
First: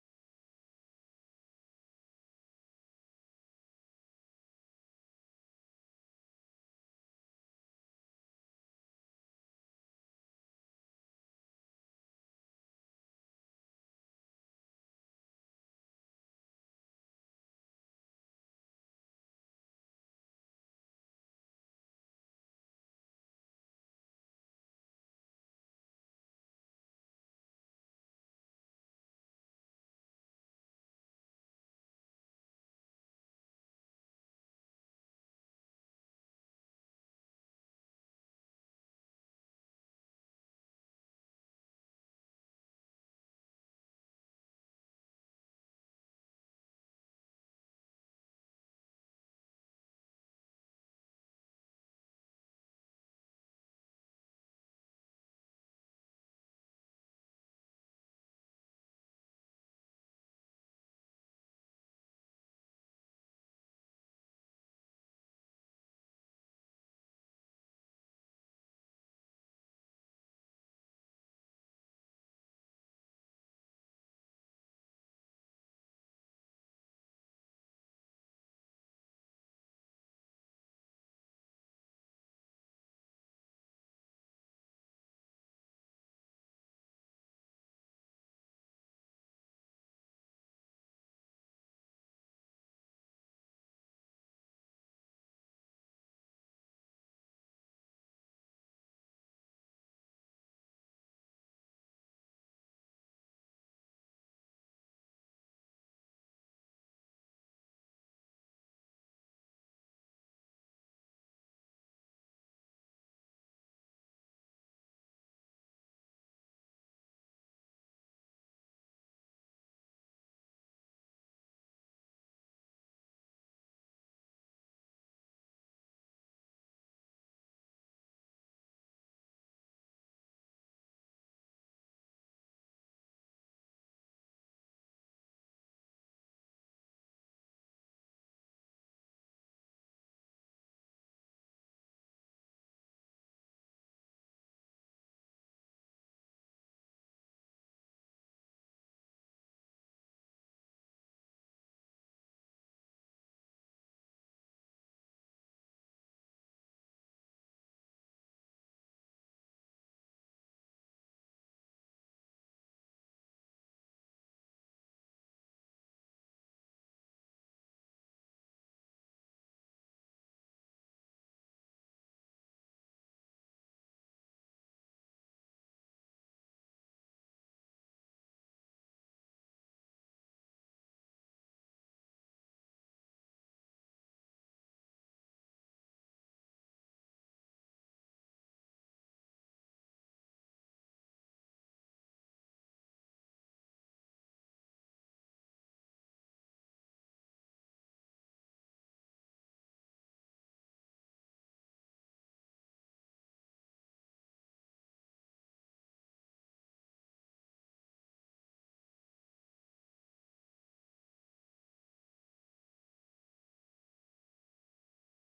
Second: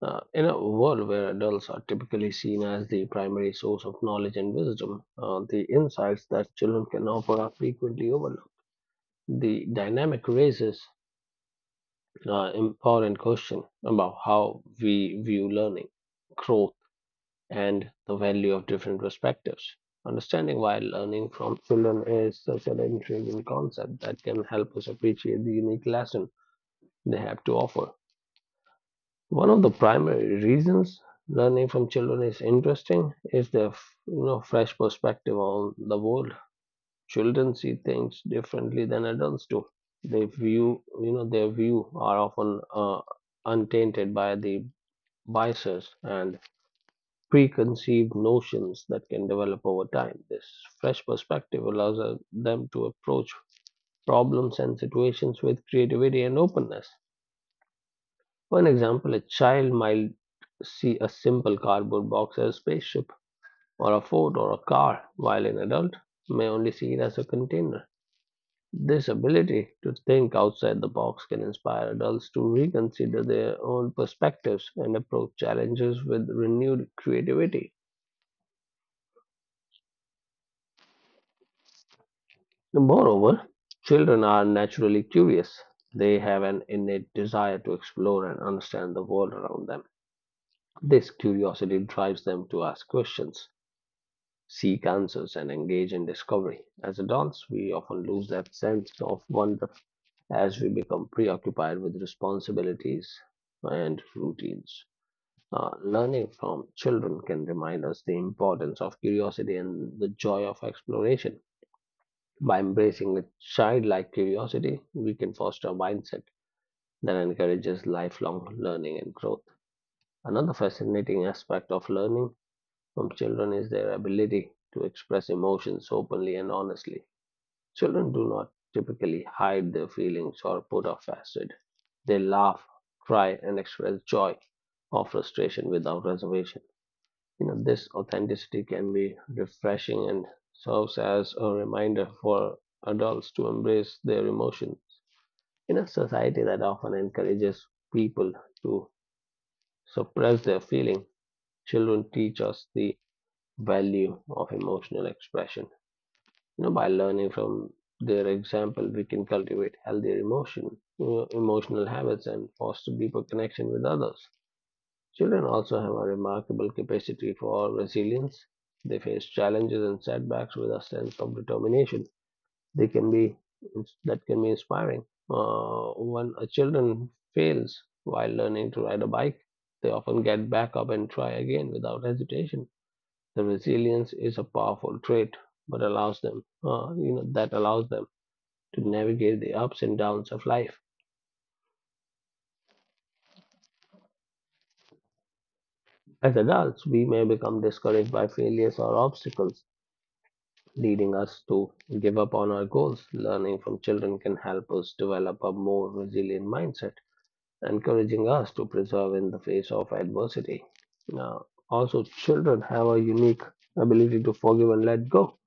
In a world where adults are typically seen as the primary source of knowledge and wisdom, the insights that children can offer are frequently overlooked. The dynamic raises important question about how we view learning, growth, and the value of different perspectives. Understanding why learning from children is such an intriguing concept that can help us appreciate the unique lesson they have to offer. One of the primary reasons learning from children is interesting is their fresh perspective on the world. Children see things differently than adults do. They view, their view are often untainted by the biases and preconceived notions that can develop over time. This fresh perspective allows them to approach problems and situations with creativity and openness. For an example, a child might see a simple cardboard box as a spaceship or a fort or a car, while an adult may only see it as a container. This ability to think outside the box can inspire adults to reconsider their own perspectives and approach challenges with renewed creativity. Moreover, children are naturally curious. They have an innate desire to explore and understand the world around them. This curiosity drives them to ask questions, seek answers, and engage in discovery. As adults, we often lose that sense of wonder as we become preoccupied with responsibilities and routines. Learning from children can remind us the importance of curiosity and the joy of exploration. By embracing a childlike curiosity, we can foster a mindset that encourages lifelong learning and growth. Another fascinating aspect of learning from children is their ability to express emotions openly and honestly. Children do not typically hide their feelings or put off acid. They laugh, cry, and express joy or frustration without reservation. You know, this authenticity can be refreshing and serves as a reminder for adults to embrace their emotions. In a society that often encourages people to suppress their feeling, children teach us the value of emotional expression. You know, by learning from their example, we can cultivate healthier emotion, emotional habits, and foster deeper connection with others. Children also have a remarkable capacity for resilience. They face challenges and setbacks with a sense of determination. They can be that can be inspiring. When a children fails while learning to ride a bike, they often get back up and try again without hesitation. The resilience is a powerful trait, but allows them, that allows them to navigate the ups and downs of life. As adults, we may become discouraged by failures or obstacles leading us to give up on our goals. Learning from children can help us develop a more resilient mindset, encouraging us to persevere in the face of adversity. Now, also, children have a unique ability to forgive and let go.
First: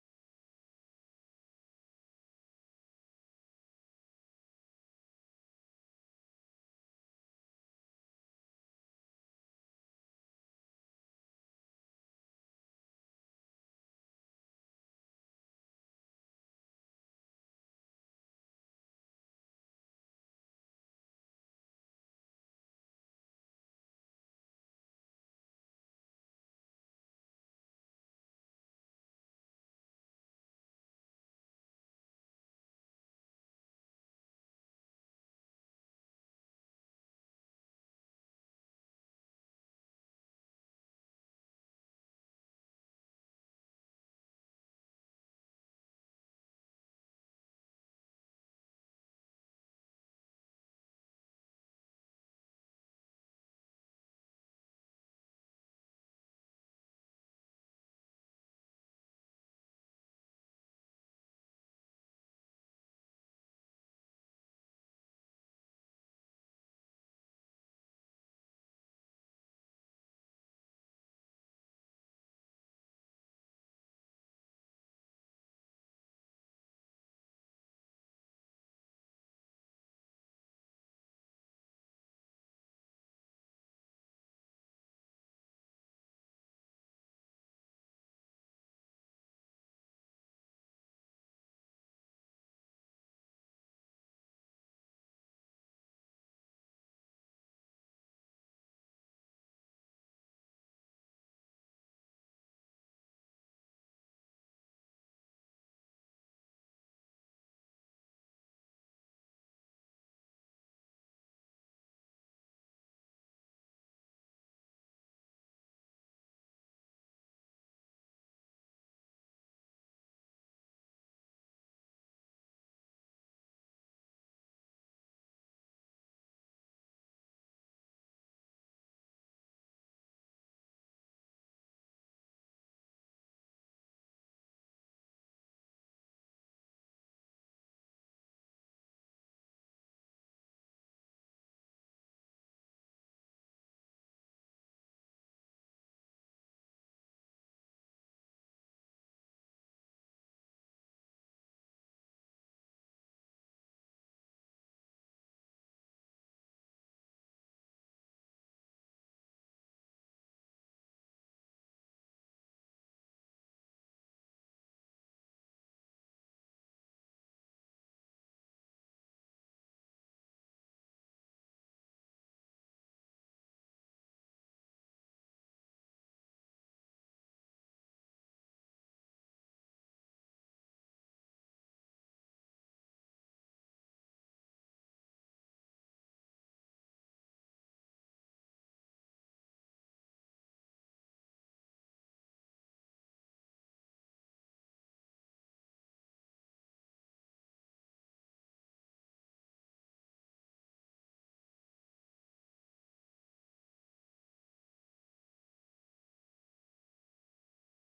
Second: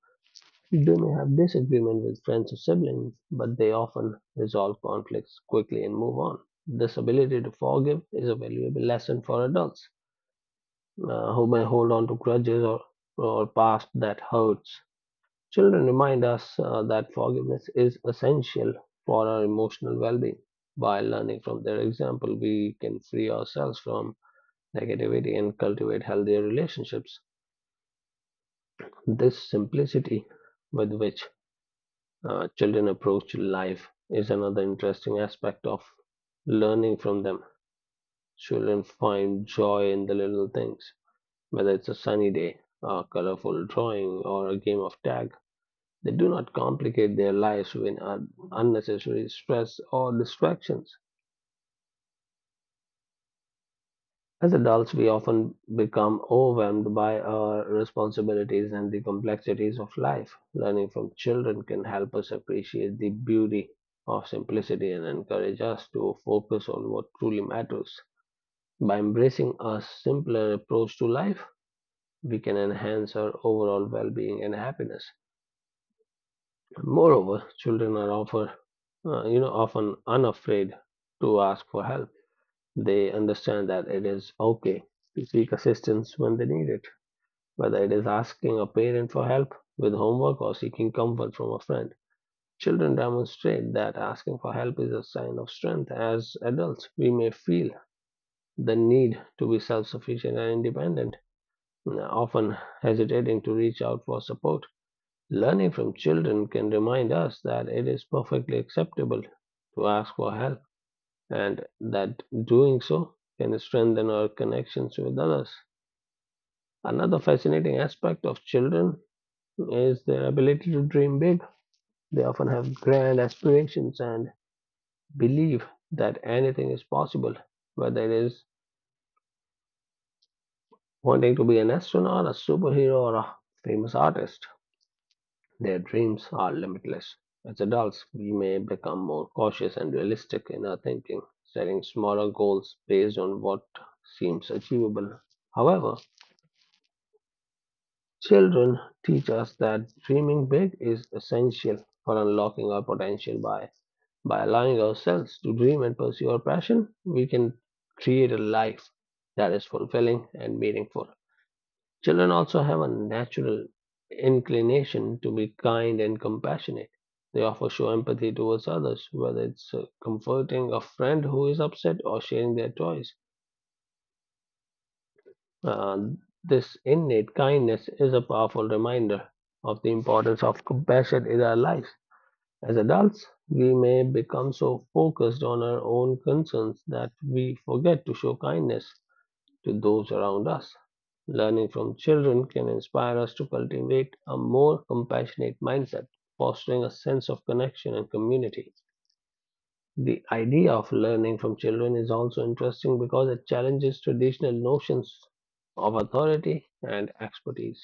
They may have disagreement with friends or siblings, but they often resolve conflicts quickly and move on. This ability to forgive is a valuable lesson for adults who may hold on to grudges or past that hurts. Children remind us that forgiveness is essential for our emotional well being. By learning from their example, we can free ourselves from negativity and cultivate healthier relationships. This simplicity with which children approach life is another interesting aspect of learning from them. Children find joy in the little things, whether it's a sunny day, a colorful drawing, or a game of tag. They do not complicate their lives with unnecessary stress or distractions. As adults, we often become overwhelmed by our responsibilities and the complexities of life. Learning from children can help us appreciate the beauty of simplicity and encourage us to focus on what truly matters. By embracing a simpler approach to life, we can enhance our overall well being and happiness. Moreover, children are often unafraid to ask for help. They understand that it is okay to seek assistance when they need it, whether it is asking a parent for help with homework or seeking comfort from a friend. Children demonstrate that asking for help is a sign of strength. As adults, we may feel the need to be self sufficient and independent, often hesitating to reach out for support. Learning from children can remind us that it is perfectly acceptable to ask for help and that doing so can strengthen our connections with others. Another fascinating aspect of children is their ability to dream big. They often have grand aspirations and believe that anything is possible, whether it is wanting to be an astronaut, a superhero, or a famous artist. Their dreams are limitless. As adults, we may become more cautious and realistic in our thinking, setting smaller goals based on what seems achievable. However, children teach us that dreaming big is essential for unlocking our potential by allowing ourselves to dream and pursue our passion, we can create a life that is fulfilling and meaningful. Children also have a natural inclination to be kind and compassionate. They often show empathy towards others, whether it's comforting a friend who is upset or sharing their toys. Uh, this innate kindness is a powerful reminder of the importance of compassion in our lives. As adults, we may become so focused on our own concerns that we forget to show kindness to those around us. Learning from children can inspire us to cultivate a more compassionate mindset, fostering a sense of connection and community. The idea of learning from children is also interesting because it challenges traditional notions of authority and expertise.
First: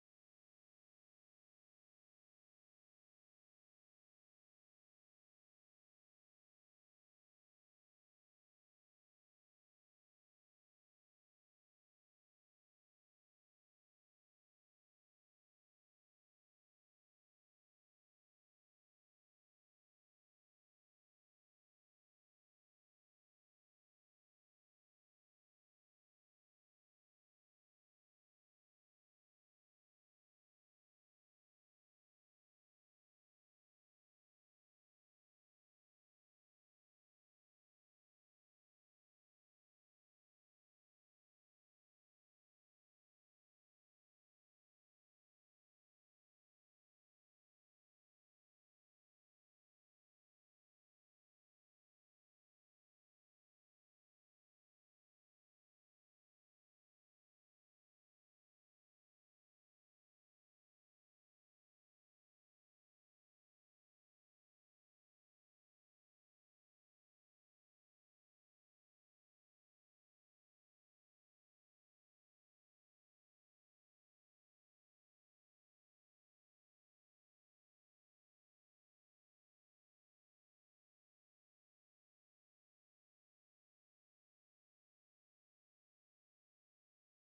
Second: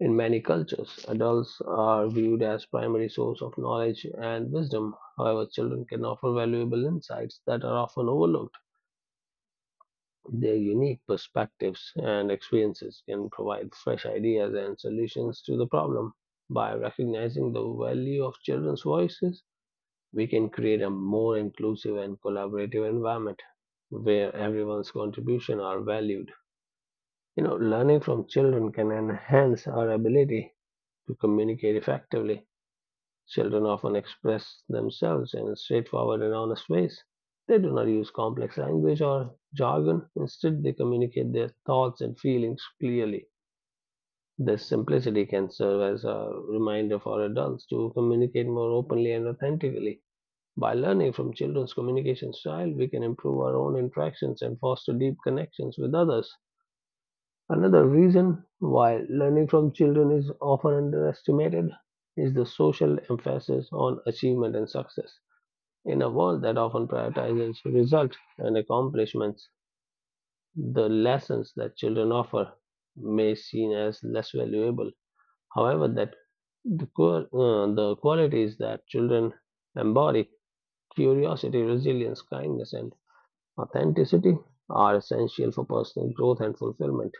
In many cultures, adults are viewed as primary source of knowledge and wisdom. However, children can offer valuable insights that are often overlooked. Their unique perspectives and experiences can provide fresh ideas and solutions to the problem. By recognizing the value of children's voices, we can create a more inclusive and collaborative environment where everyone's contribution are valued. You know, learning from children can enhance our ability to communicate effectively. Children often express themselves in a straightforward and honest ways. They do not use complex language or jargon. Instead, they communicate their thoughts and feelings clearly. This simplicity can serve as a reminder for adults to communicate more openly and authentically. By learning from children's communication style, we can improve our own interactions and foster deep connections with others. Another reason why learning from children is often underestimated is the social emphasis on achievement and success. In a world that often prioritizes results and accomplishments, the lessons that children offer may seem as less valuable. However, that the qualities that children embody curiosity, resilience, kindness, and authenticity are essential for personal growth and fulfillment.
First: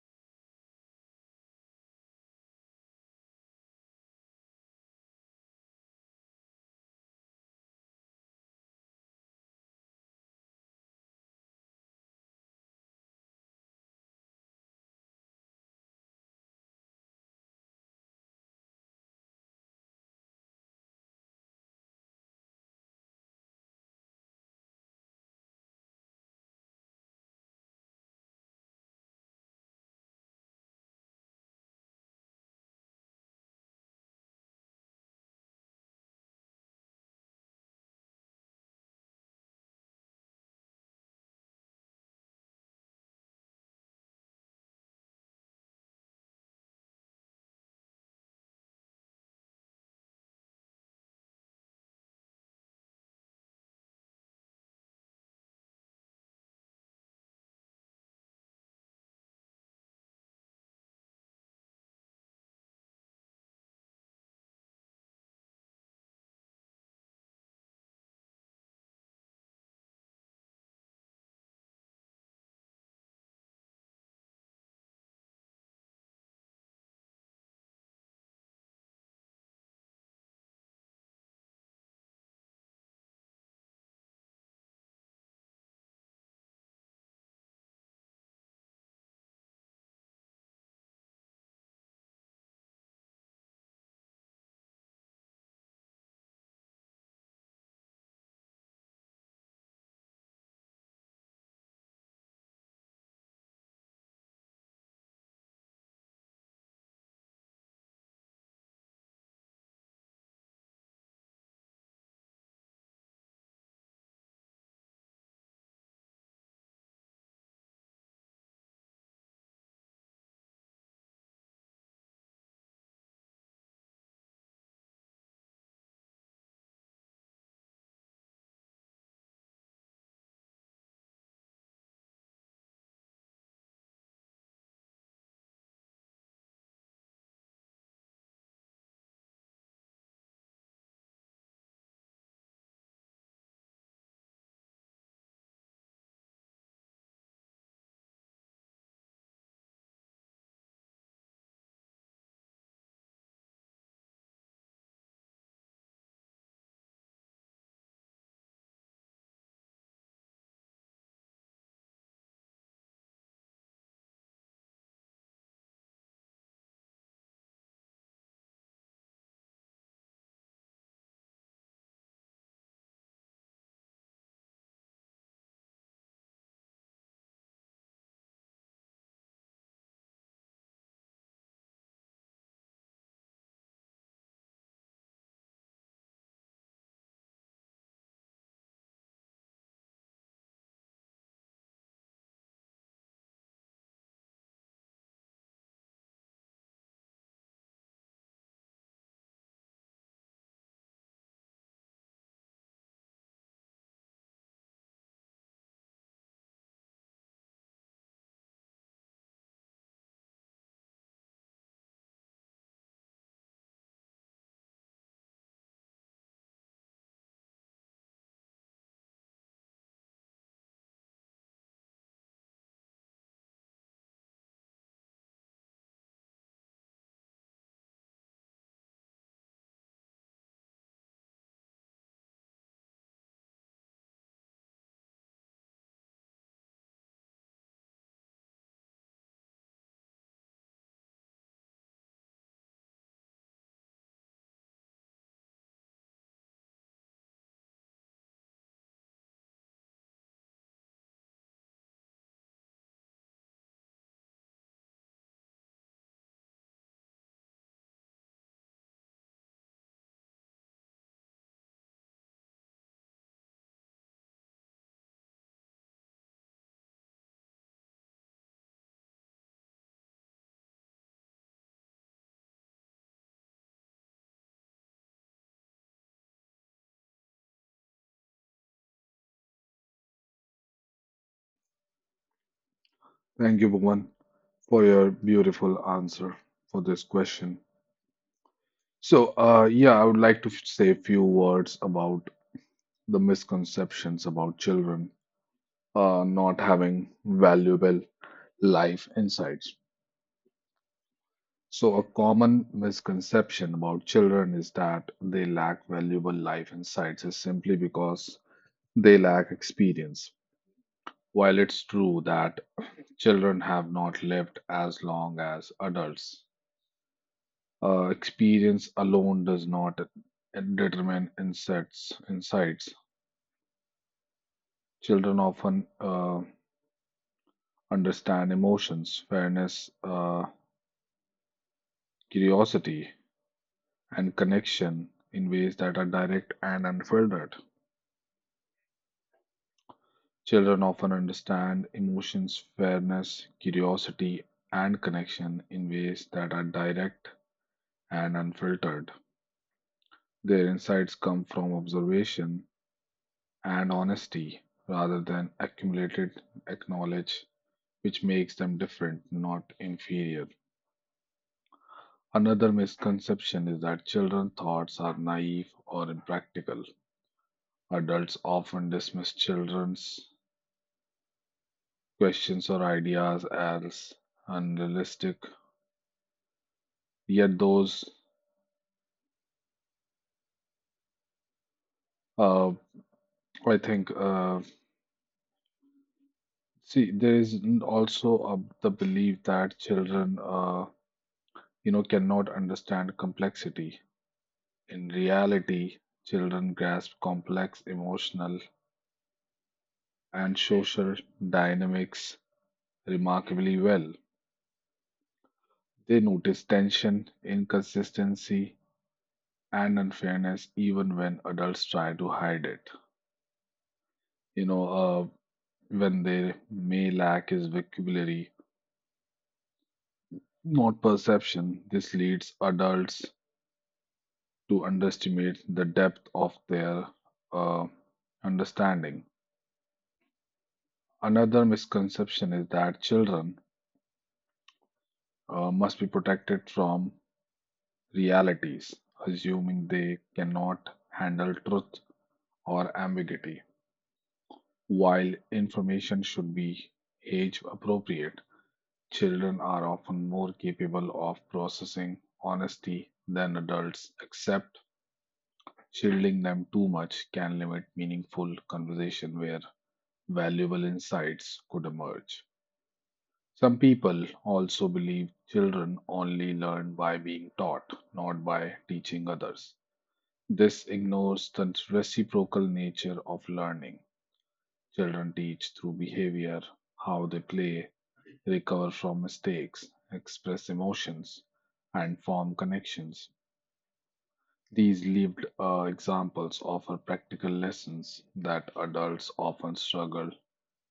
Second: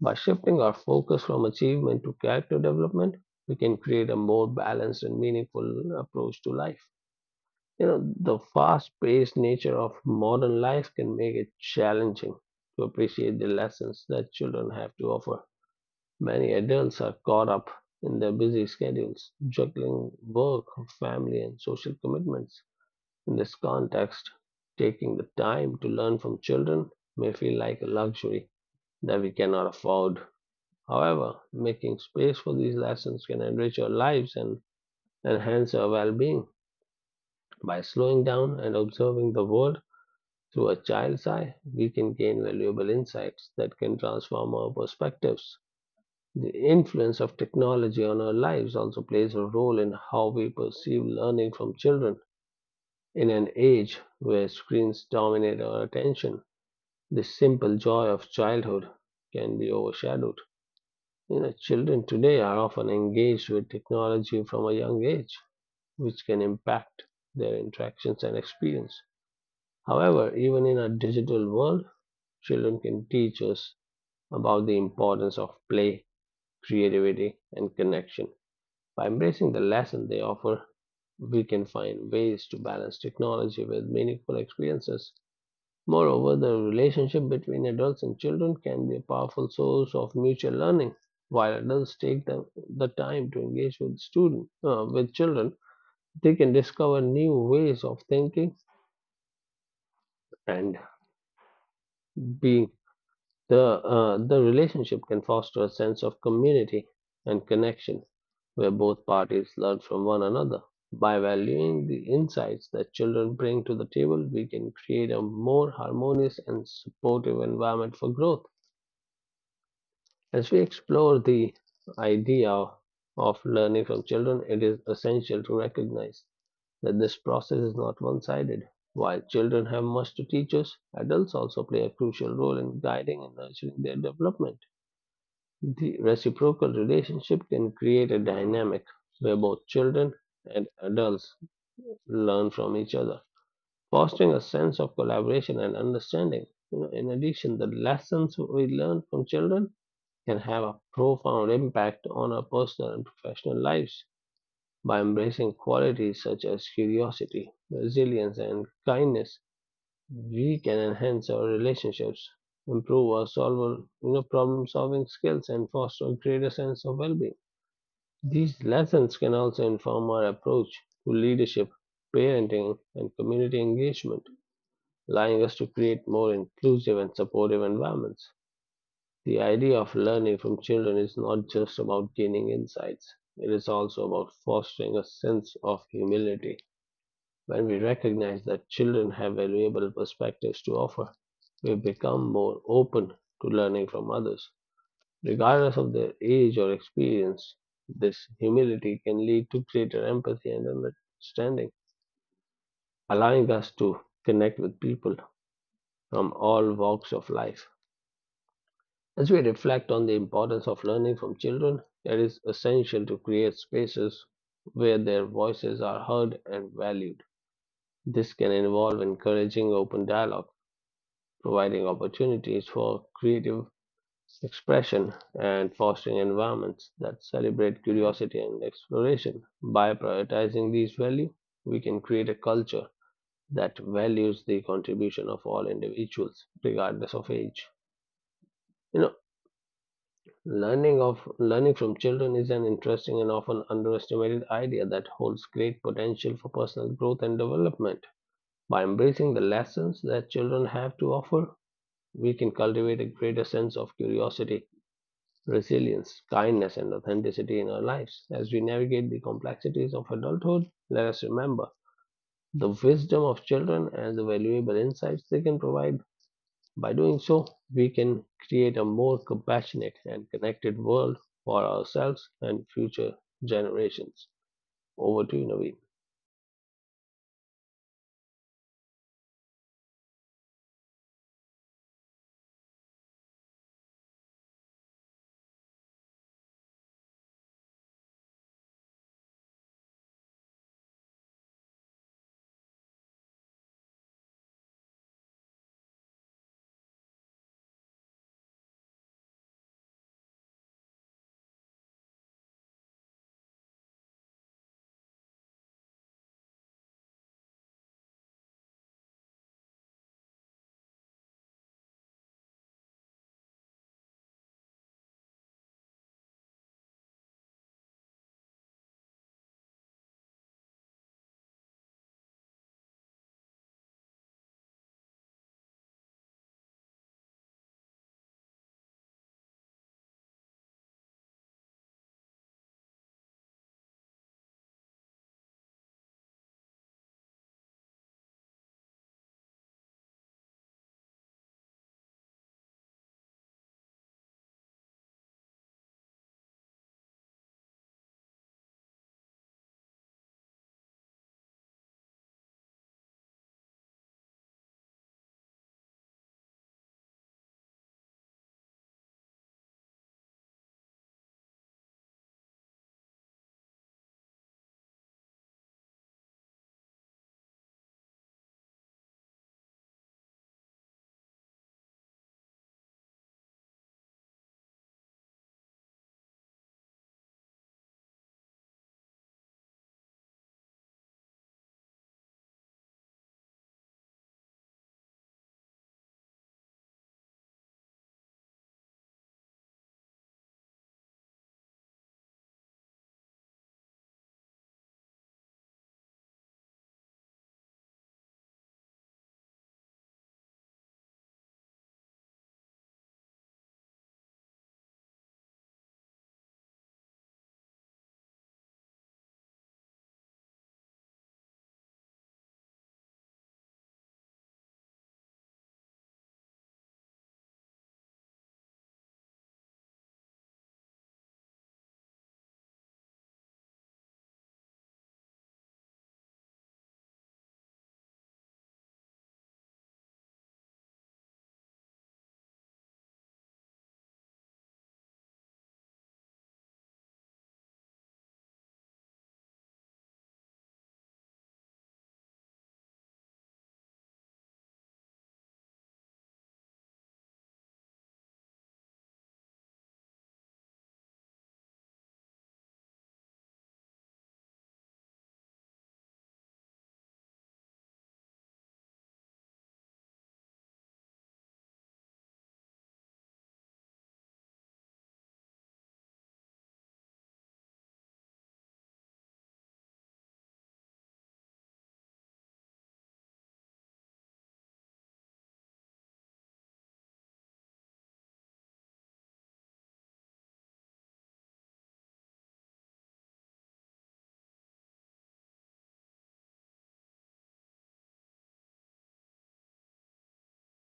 By shifting our focus from achievement to character development, we can create a more balanced and meaningful approach to life. You know, the fast paced nature of modern life can make it challenging to appreciate the lessons that children have to offer. Many adults are caught up in their busy schedules, juggling work, family, and social commitments. In this context, taking the time to learn from children may feel like a luxury that we cannot afford. However, making space for these lessons can enrich our lives and enhance our well being. By slowing down and observing the world through a child's eye, we can gain valuable insights that can transform our perspectives. The influence of technology on our lives also plays a role in how we perceive learning from children. In an age where screens dominate our attention, the simple joy of childhood can be overshadowed. You know, children today are often engaged with technology from a young age, which can impact their interactions and experience. However, even in a digital world, children can teach us about the importance of play, creativity, and connection. By embracing the lesson they offer, we can find ways to balance technology with meaningful experiences. Moreover, the relationship between adults and children can be a powerful source of mutual learning. While adults take the time to engage with student with children, they can discover new ways of thinking and being. The relationship can foster a sense of community and connection, where both parties learn from one another. By valuing the insights that children bring to the table, we can create a more harmonious and supportive environment for growth. As we explore the idea of learning from children, it is essential to recognize that this process is not one sided. While children have much to teach us, adults also play a crucial role in guiding and nurturing their development. The reciprocal relationship can create a dynamic where both children and adults learn from each other, fostering a sense of collaboration and understanding. You know, in addition, the lessons we learn from children can have a profound impact on our personal and professional lives. By embracing qualities such as curiosity, resilience, and kindness, we can enhance our relationships, improve our problem solving skills, and foster a greater sense of well being. These lessons can also inform our approach to leadership, parenting, and community engagement, allowing us to create more inclusive and supportive environments. The idea of learning from children is not just about gaining insights, it is also about fostering a sense of humility. When we recognize that children have valuable perspectives to offer, we become more open to learning from others. Regardless of their age or experience, this humility can lead to greater empathy and understanding, allowing us to connect with people from all walks of life. As we reflect on the importance of learning from children, it is essential to create spaces where their voices are heard and valued. This can involve encouraging open dialogue, providing opportunities for creative expression, and fostering environments that celebrate curiosity and exploration. By prioritizing these values, we can create a culture that values the contribution of all individuals, regardless of age. You know, learning from children is an interesting and often underestimated idea that holds great potential for personal growth and development. By embracing the lessons that children have to offer, we can cultivate a greater sense of curiosity, resilience, kindness, and authenticity in our lives. As we navigate the complexities of adulthood, let us remember the wisdom of children and the valuable insights they can provide by doing so, we can create a more compassionate and connected world for ourselves and future generations. Over to you, Naveen. Thank you, Bhuvan, for your beautiful answer for this question. So, yeah, I would like to say a few words about the misconceptions about children, not having valuable life insights. So, a common misconception about children is that they lack valuable life insights is simply because they lack experience. While it's true that children have not lived as long as adults, experience alone does not determine insights. Insights children often understand emotions, fairness, curiosity, and connection in ways that are direct and unfiltered. Children often understand emotions, fairness, curiosity, and connection in ways that are direct and unfiltered. Their insights come from observation and honesty rather than accumulated knowledge, which makes them different, not inferior. Another misconception is that children's thoughts are naive or impractical. Adults often dismiss children's questions or ideas as unrealistic, yet, those uh, I think, uh, see, there is also the belief that children, cannot understand complexity. In reality, children grasp complex emotional and social dynamics remarkably well. They notice tension, inconsistency, and unfairness even when adults try to hide it. You know, uh, when they may lack is vocabulary, not perception. This leads adults to underestimate the depth of their uh, understanding. Another misconception is that children must be protected from realities, assuming they cannot handle truth or ambiguity. While information should be age appropriate, children are often more capable of processing honesty than adults, except shielding them too much can limit meaningful conversation where valuable insights could emerge. Some people also believe children only learn by being taught, not by teaching others. This ignores the reciprocal nature of learning. Children teach through behavior, how they play, recover from mistakes, express emotions, and form connections. These lived examples offer practical lessons that adults often struggle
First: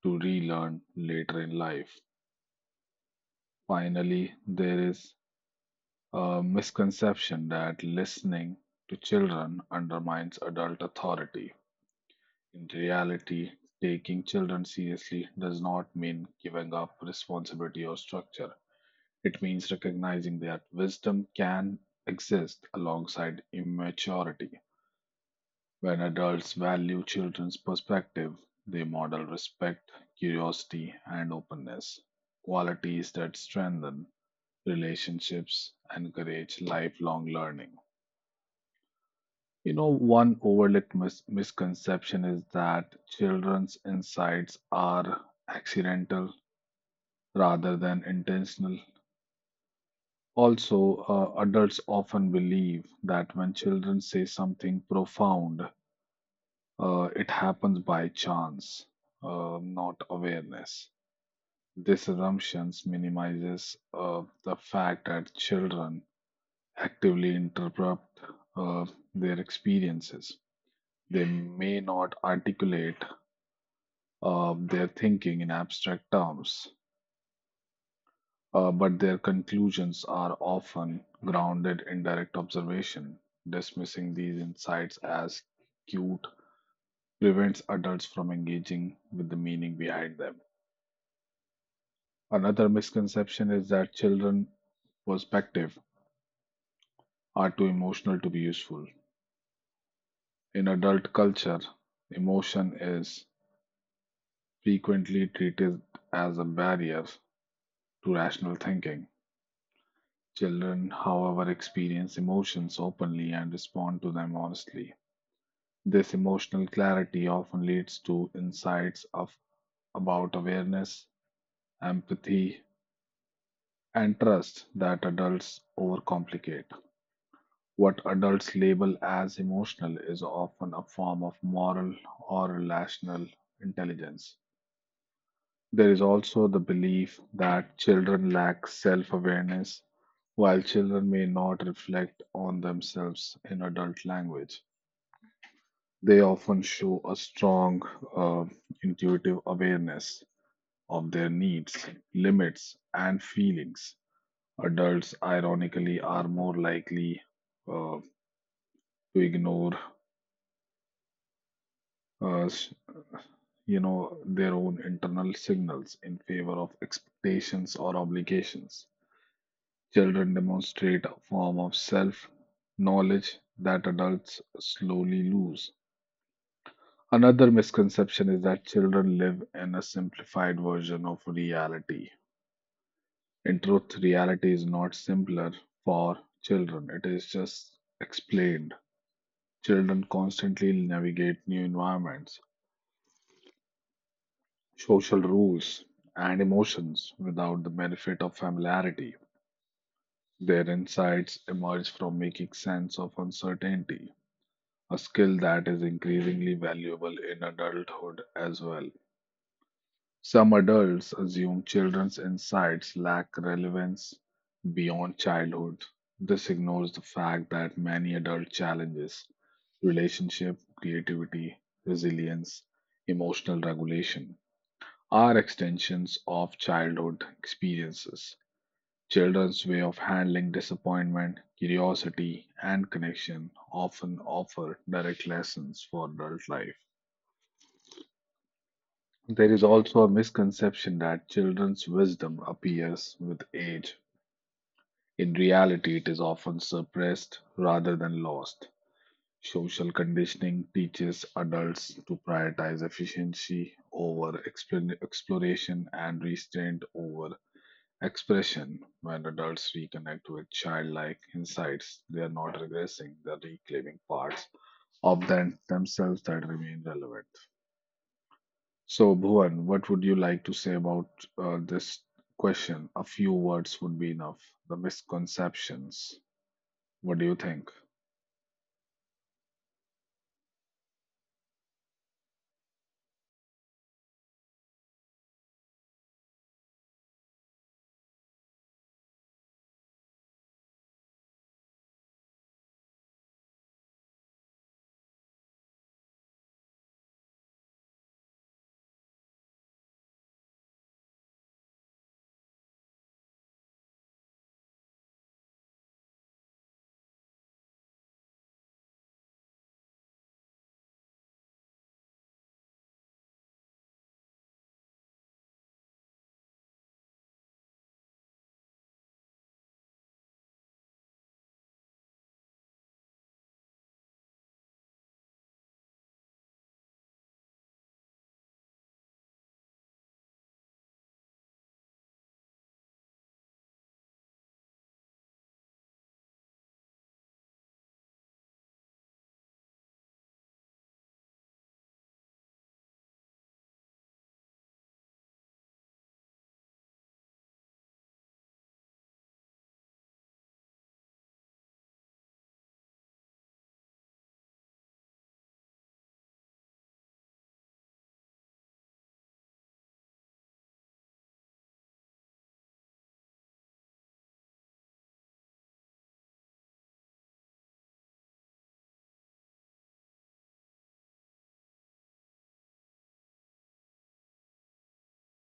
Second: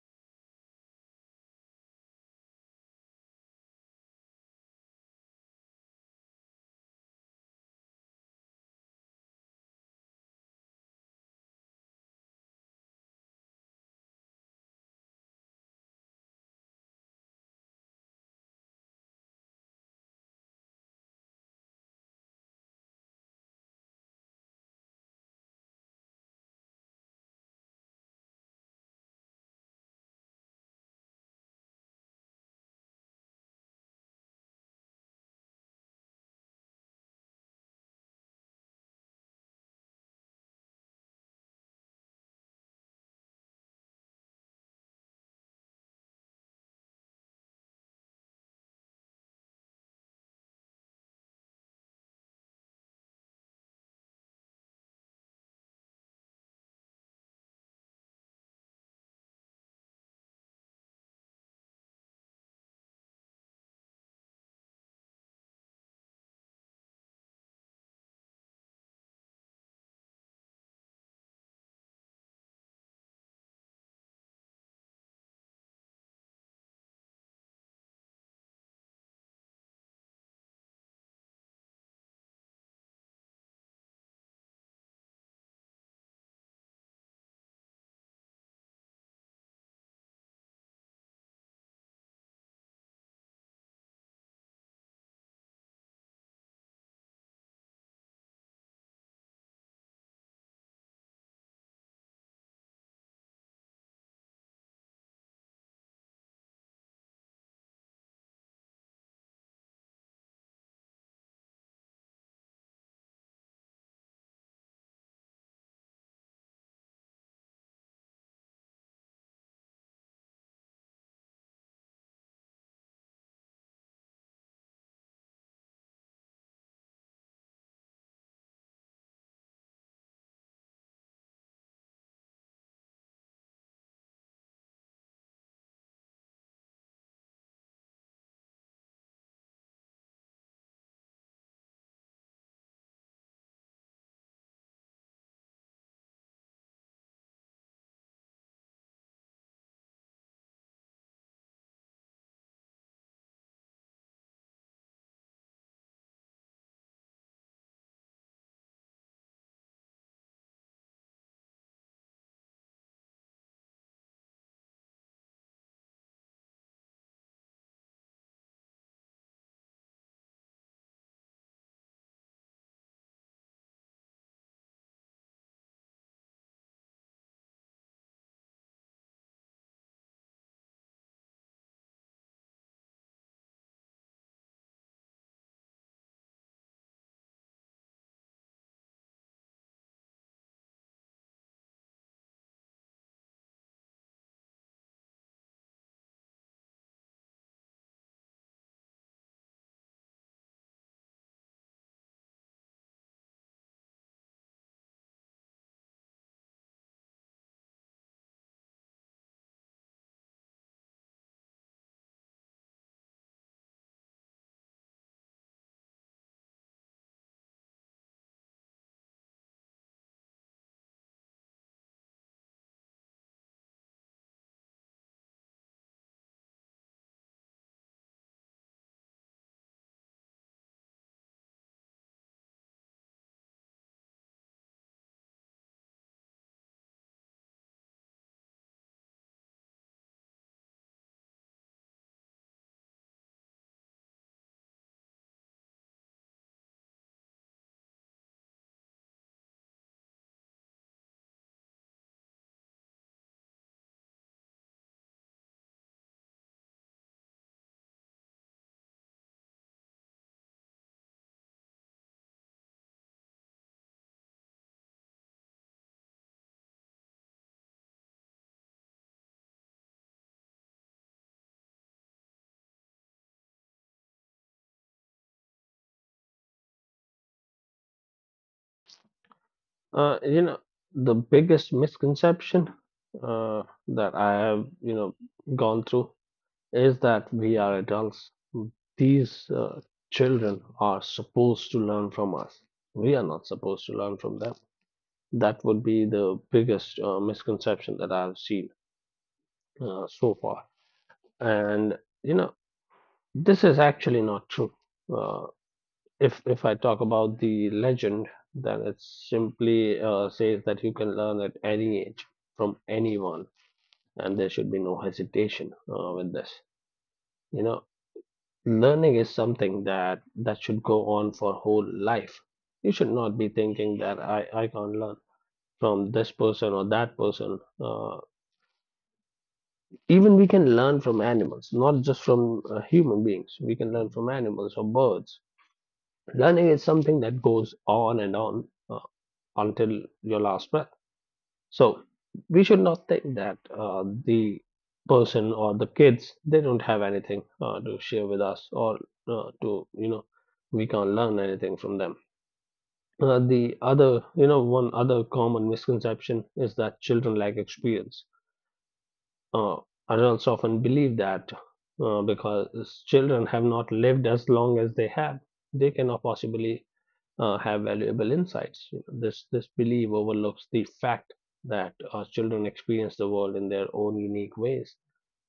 to relearn later in life. Finally, there is a misconception that listening to children undermines adult authority. In reality, taking children seriously does not mean giving up responsibility or structure. It means recognizing that wisdom can exist alongside immaturity. When adults value children's perspective, they model respect, curiosity, and openness, qualities that strengthen relationships, encourage lifelong learning. One overlooked misconception is that children's insights are accidental rather than intentional. Also, adults often believe that when children say something profound, it happens by chance, not awareness. This assumption minimizes the fact that children actively interrupt uh, their experiences. They may not articulate their thinking in abstract terms, but their conclusions are often grounded in direct observation. Dismissing these insights as cute prevents adults from engaging with the meaning behind them. Another misconception is that children's perspective are too emotional to be useful. In adult culture, emotion is frequently treated as a barrier to rational thinking. Children, however, experience emotions openly and respond to them honestly. This emotional clarity often leads to insights of about awareness, empathy, and trust that adults overcomplicate. What adults label as emotional is often a form of moral or relational intelligence. There is also the belief that children lack self awareness, while children may not reflect on themselves in adult language. They often show a strong uh, intuitive awareness of their needs, limits, and feelings. Adults, ironically, are more likely uh, to ignore, uh, s- you know, their own internal signals in favor of expectations or obligations. Children demonstrate a form of self knowledge that adults slowly lose. Another misconception is that children live in a simplified version of reality. In truth, reality is not simpler for children, it is just explained. Children constantly navigate new environments, social rules, and emotions without the benefit of familiarity. Their insights emerge from making sense of uncertainty, a skill that is increasingly valuable in adulthood as well. Some adults assume children's insights lack relevance beyond childhood. This ignores the fact that many adult challenges, relationship, creativity, resilience, emotional regulation are extensions of childhood experiences. Children's way of handling disappointment, curiosity, and connection often offer direct lessons for adult life. There is also a misconception that children's wisdom appears with age. In reality, it is often suppressed rather than lost. Social conditioning teaches adults to prioritize efficiency over exploration and restraint over expression. When adults reconnect with childlike insights, they are not regressing, they are reclaiming parts of themselves that remain relevant. So, Bhuvan, what would you like to say about this question? A few words would be enough. The misconceptions. What do you think? You know, the biggest misconception uh, that I have, you know, gone through is that we are adults. These children are supposed to learn from us. We are not supposed to learn from them. That would be the biggest misconception that I've seen so far. And you know, this is actually not true. Uh, if I talk about the legend, then it simply says that you can learn at any age from anyone, and there should be no hesitation with this. You know, learning is something that should go on for whole life. You should not be thinking that I can't learn from this person or that person. Even we can learn from animals, not just from human beings. We can learn from animals or birds. Learning is something that goes on and on until your last breath. So we should not think that the person or the kids they don't have anything to share with us or to you know we can't learn anything from them. The other, you know, one other common misconception is that children lack experience. uh, Adults often believe that because children have not lived as long as they have, they cannot possibly have valuable insights. You know, this belief overlooks the fact that our children experience the world in their own unique ways.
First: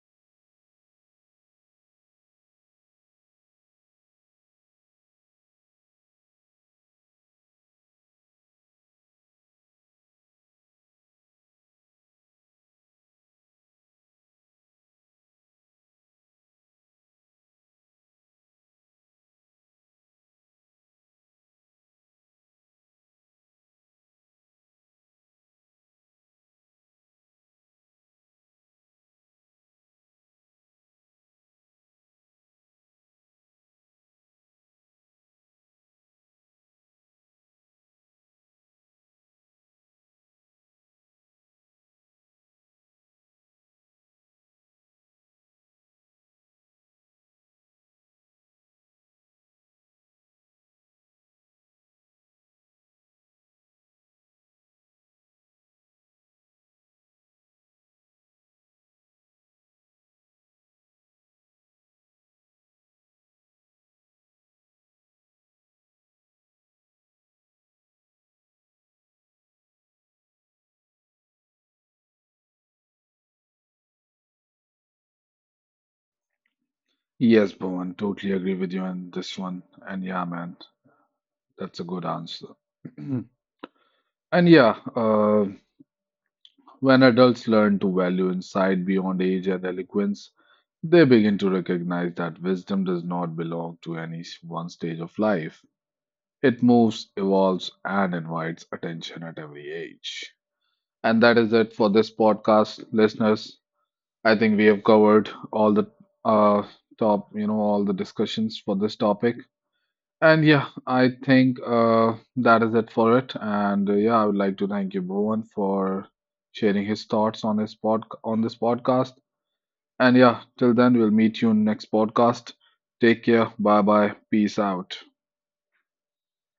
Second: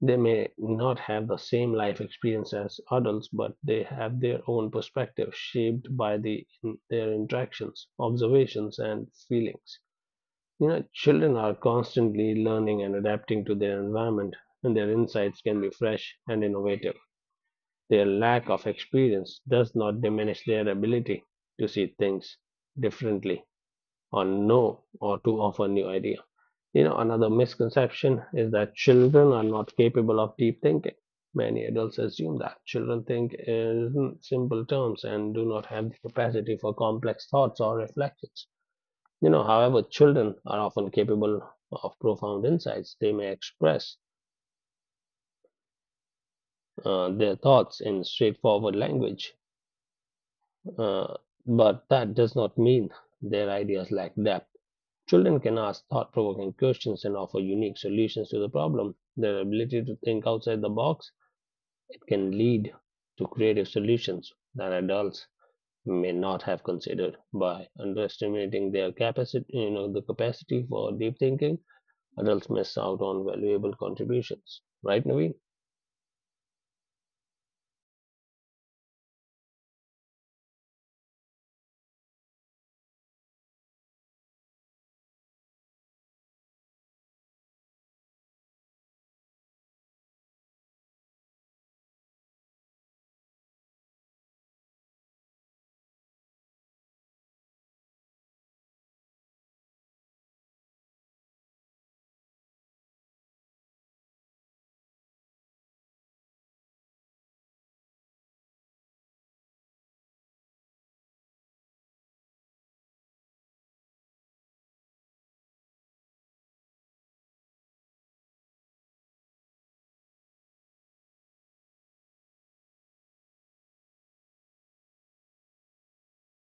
They may not have the same life experience as adults, but they have their own perspective shaped by their interactions, observations, and feelings. You know, children are constantly learning and adapting to their environment, and their insights can be fresh and innovative. Their lack of experience does not diminish their ability to see things differently or know or to offer new idea. You know, another misconception is that children are not capable of deep thinking. Many adults assume that children think in simple terms and do not have the capacity for complex thoughts or reflections. You know, however, children are often capable of profound insights. They may express their thoughts in straightforward language, uh, but that does not mean their ideas lack depth. Children can ask thought provoking questions and offer unique solutions to the problem. Their ability to think outside the box it can lead to creative solutions that adults may not have considered by underestimating their capacity, you know, the capacity for deep thinking, adults miss out on valuable contributions. Right, Naveen? Yes, Bhuvan, totally agree with you on this one. And yeah, man, that's a good answer. And yeah, when adults learn to value insight beyond age and eloquence, they begin to recognize that wisdom does not belong to any one stage of life. It moves, evolves, and invites attention at every age. And that is it for this podcast, listeners. I think we have covered all the uh, all the discussions for this topic. And yeah, I think that is it for it. And yeah, I would like to thank you, Bhuvan, for sharing his thoughts on his pod on this podcast. And yeah, till then, we'll meet you in next podcast. Take care. Bye bye. Peace out.